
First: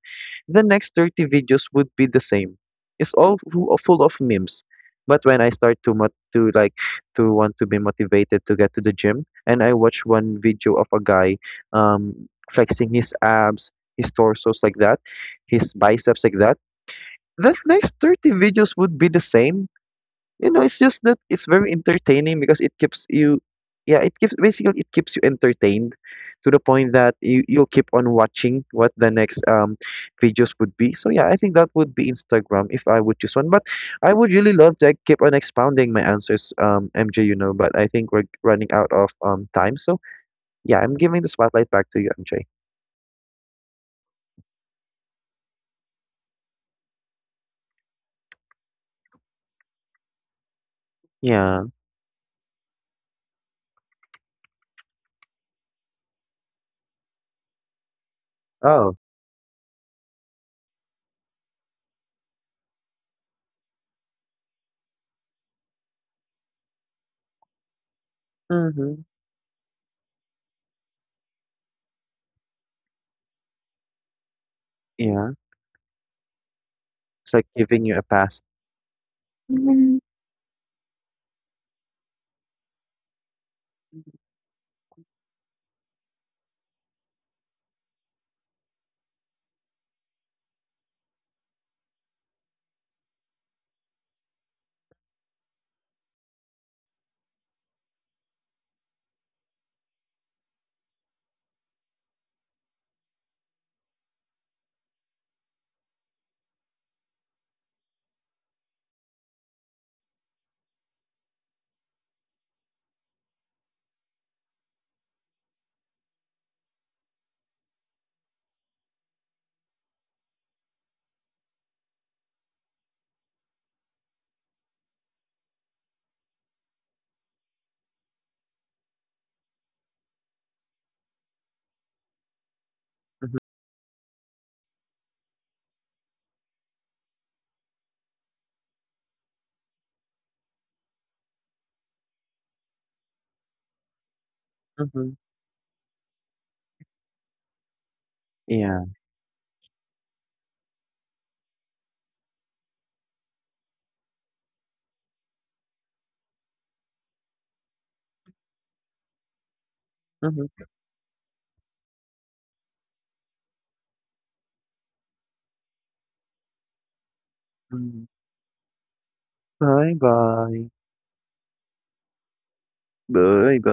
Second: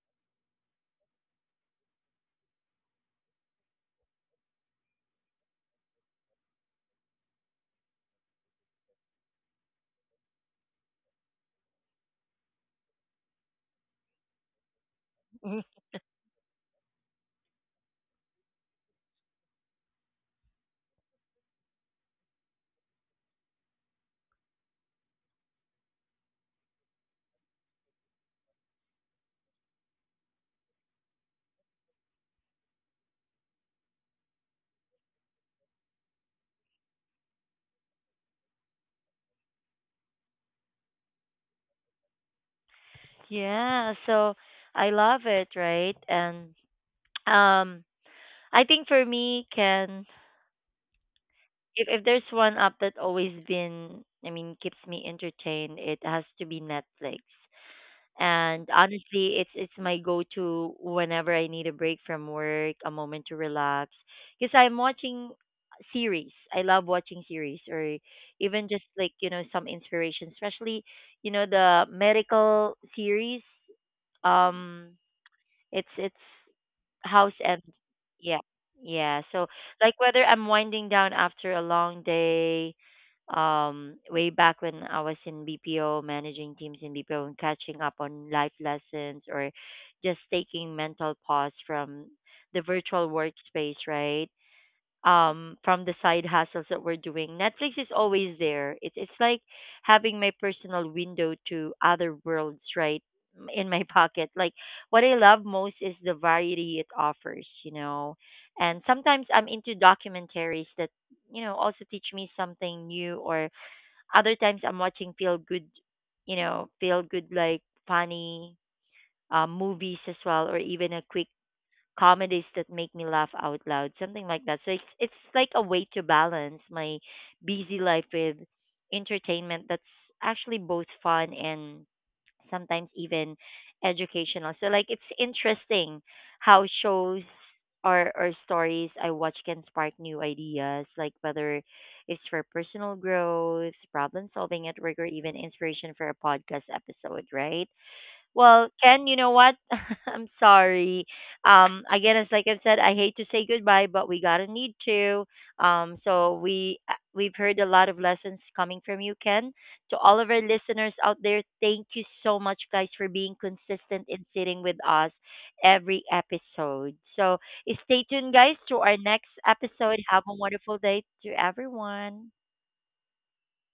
[SPEAKER 2] The next 30 videos would be the same. It's all full of memes. But when I start to to want to be motivated to get to the gym, and I watch one video of a guy, flexing his abs, his torsos like that, his
[SPEAKER 1] [LAUGHS]
[SPEAKER 2] biceps like that, the next 30 videos would be the same. You know, it's just that it's very entertaining, because it keeps you, yeah, it keeps, basically it keeps you entertained to the point that you'll keep on watching what the next, videos would be. So yeah, I think that would be Instagram if I would choose one. But I would really love to keep on expounding my answers, MJ. You know, but I think we're running out of, time. So yeah, I'm giving the spotlight back to you, MJ.
[SPEAKER 1] Yeah, so I love it, right? And um I think for me, Ken,
[SPEAKER 2] Yeah.
[SPEAKER 1] if there's one app that always been, I mean, keeps me entertained, it has to be Netflix. And
[SPEAKER 2] Oh.
[SPEAKER 1] honestly, it's my go-to whenever I need a break from work, a moment to relax, because I'm watching series. I love watching series, or even just
[SPEAKER 2] Mm-hmm.
[SPEAKER 1] like, you know, some inspiration, especially, you know, the medical series. Um
[SPEAKER 2] Yeah.
[SPEAKER 1] it's
[SPEAKER 2] It's
[SPEAKER 1] House
[SPEAKER 2] like
[SPEAKER 1] and
[SPEAKER 2] giving you a
[SPEAKER 1] yeah,
[SPEAKER 2] pass.
[SPEAKER 1] yeah. So like,
[SPEAKER 2] Mhm.
[SPEAKER 1] whether I'm winding down after a long day, way back when I was in BPO managing teams in BPO, and catching up on life lessons, or just taking mental pause from the virtual workspace, right, from the side hustles that we're doing, Netflix is always there. It's like having my personal window to other worlds, right, in my [LAUGHS] pocket. Like, what I love most is the variety it offers, you know. And sometimes I'm into documentaries that, you know, also teach me something new, or other times I'm watching feel good, you know, feel good, like funny movies as well, or even a quick comedies that make me laugh out loud, something like that. So it's like a way to balance my busy life with entertainment that's actually both fun and sometimes even
[SPEAKER 2] Mhm,
[SPEAKER 1] educational. So like, it's interesting how shows or stories I watch can spark new ideas, like whether it's for personal growth, problem solving at work, or
[SPEAKER 2] mhm.
[SPEAKER 1] even inspiration for a podcast episode, right? Well,
[SPEAKER 2] Yeah.
[SPEAKER 1] Ken, you know what? [LAUGHS] I'm sorry. Again, as like I said, I hate to say goodbye, but we gotta need to. Um, so we've heard a lot of lessons coming from you, Ken. To all of our
[SPEAKER 2] Mhm,
[SPEAKER 1] listeners out there, thank you so much, guys, for being consistent in sitting with us every episode. So stay
[SPEAKER 2] mhm.
[SPEAKER 1] tuned, guys, to our next episode. Have a
[SPEAKER 2] Bye-bye.
[SPEAKER 1] wonderful day to everyone.
[SPEAKER 2] Bye-bye.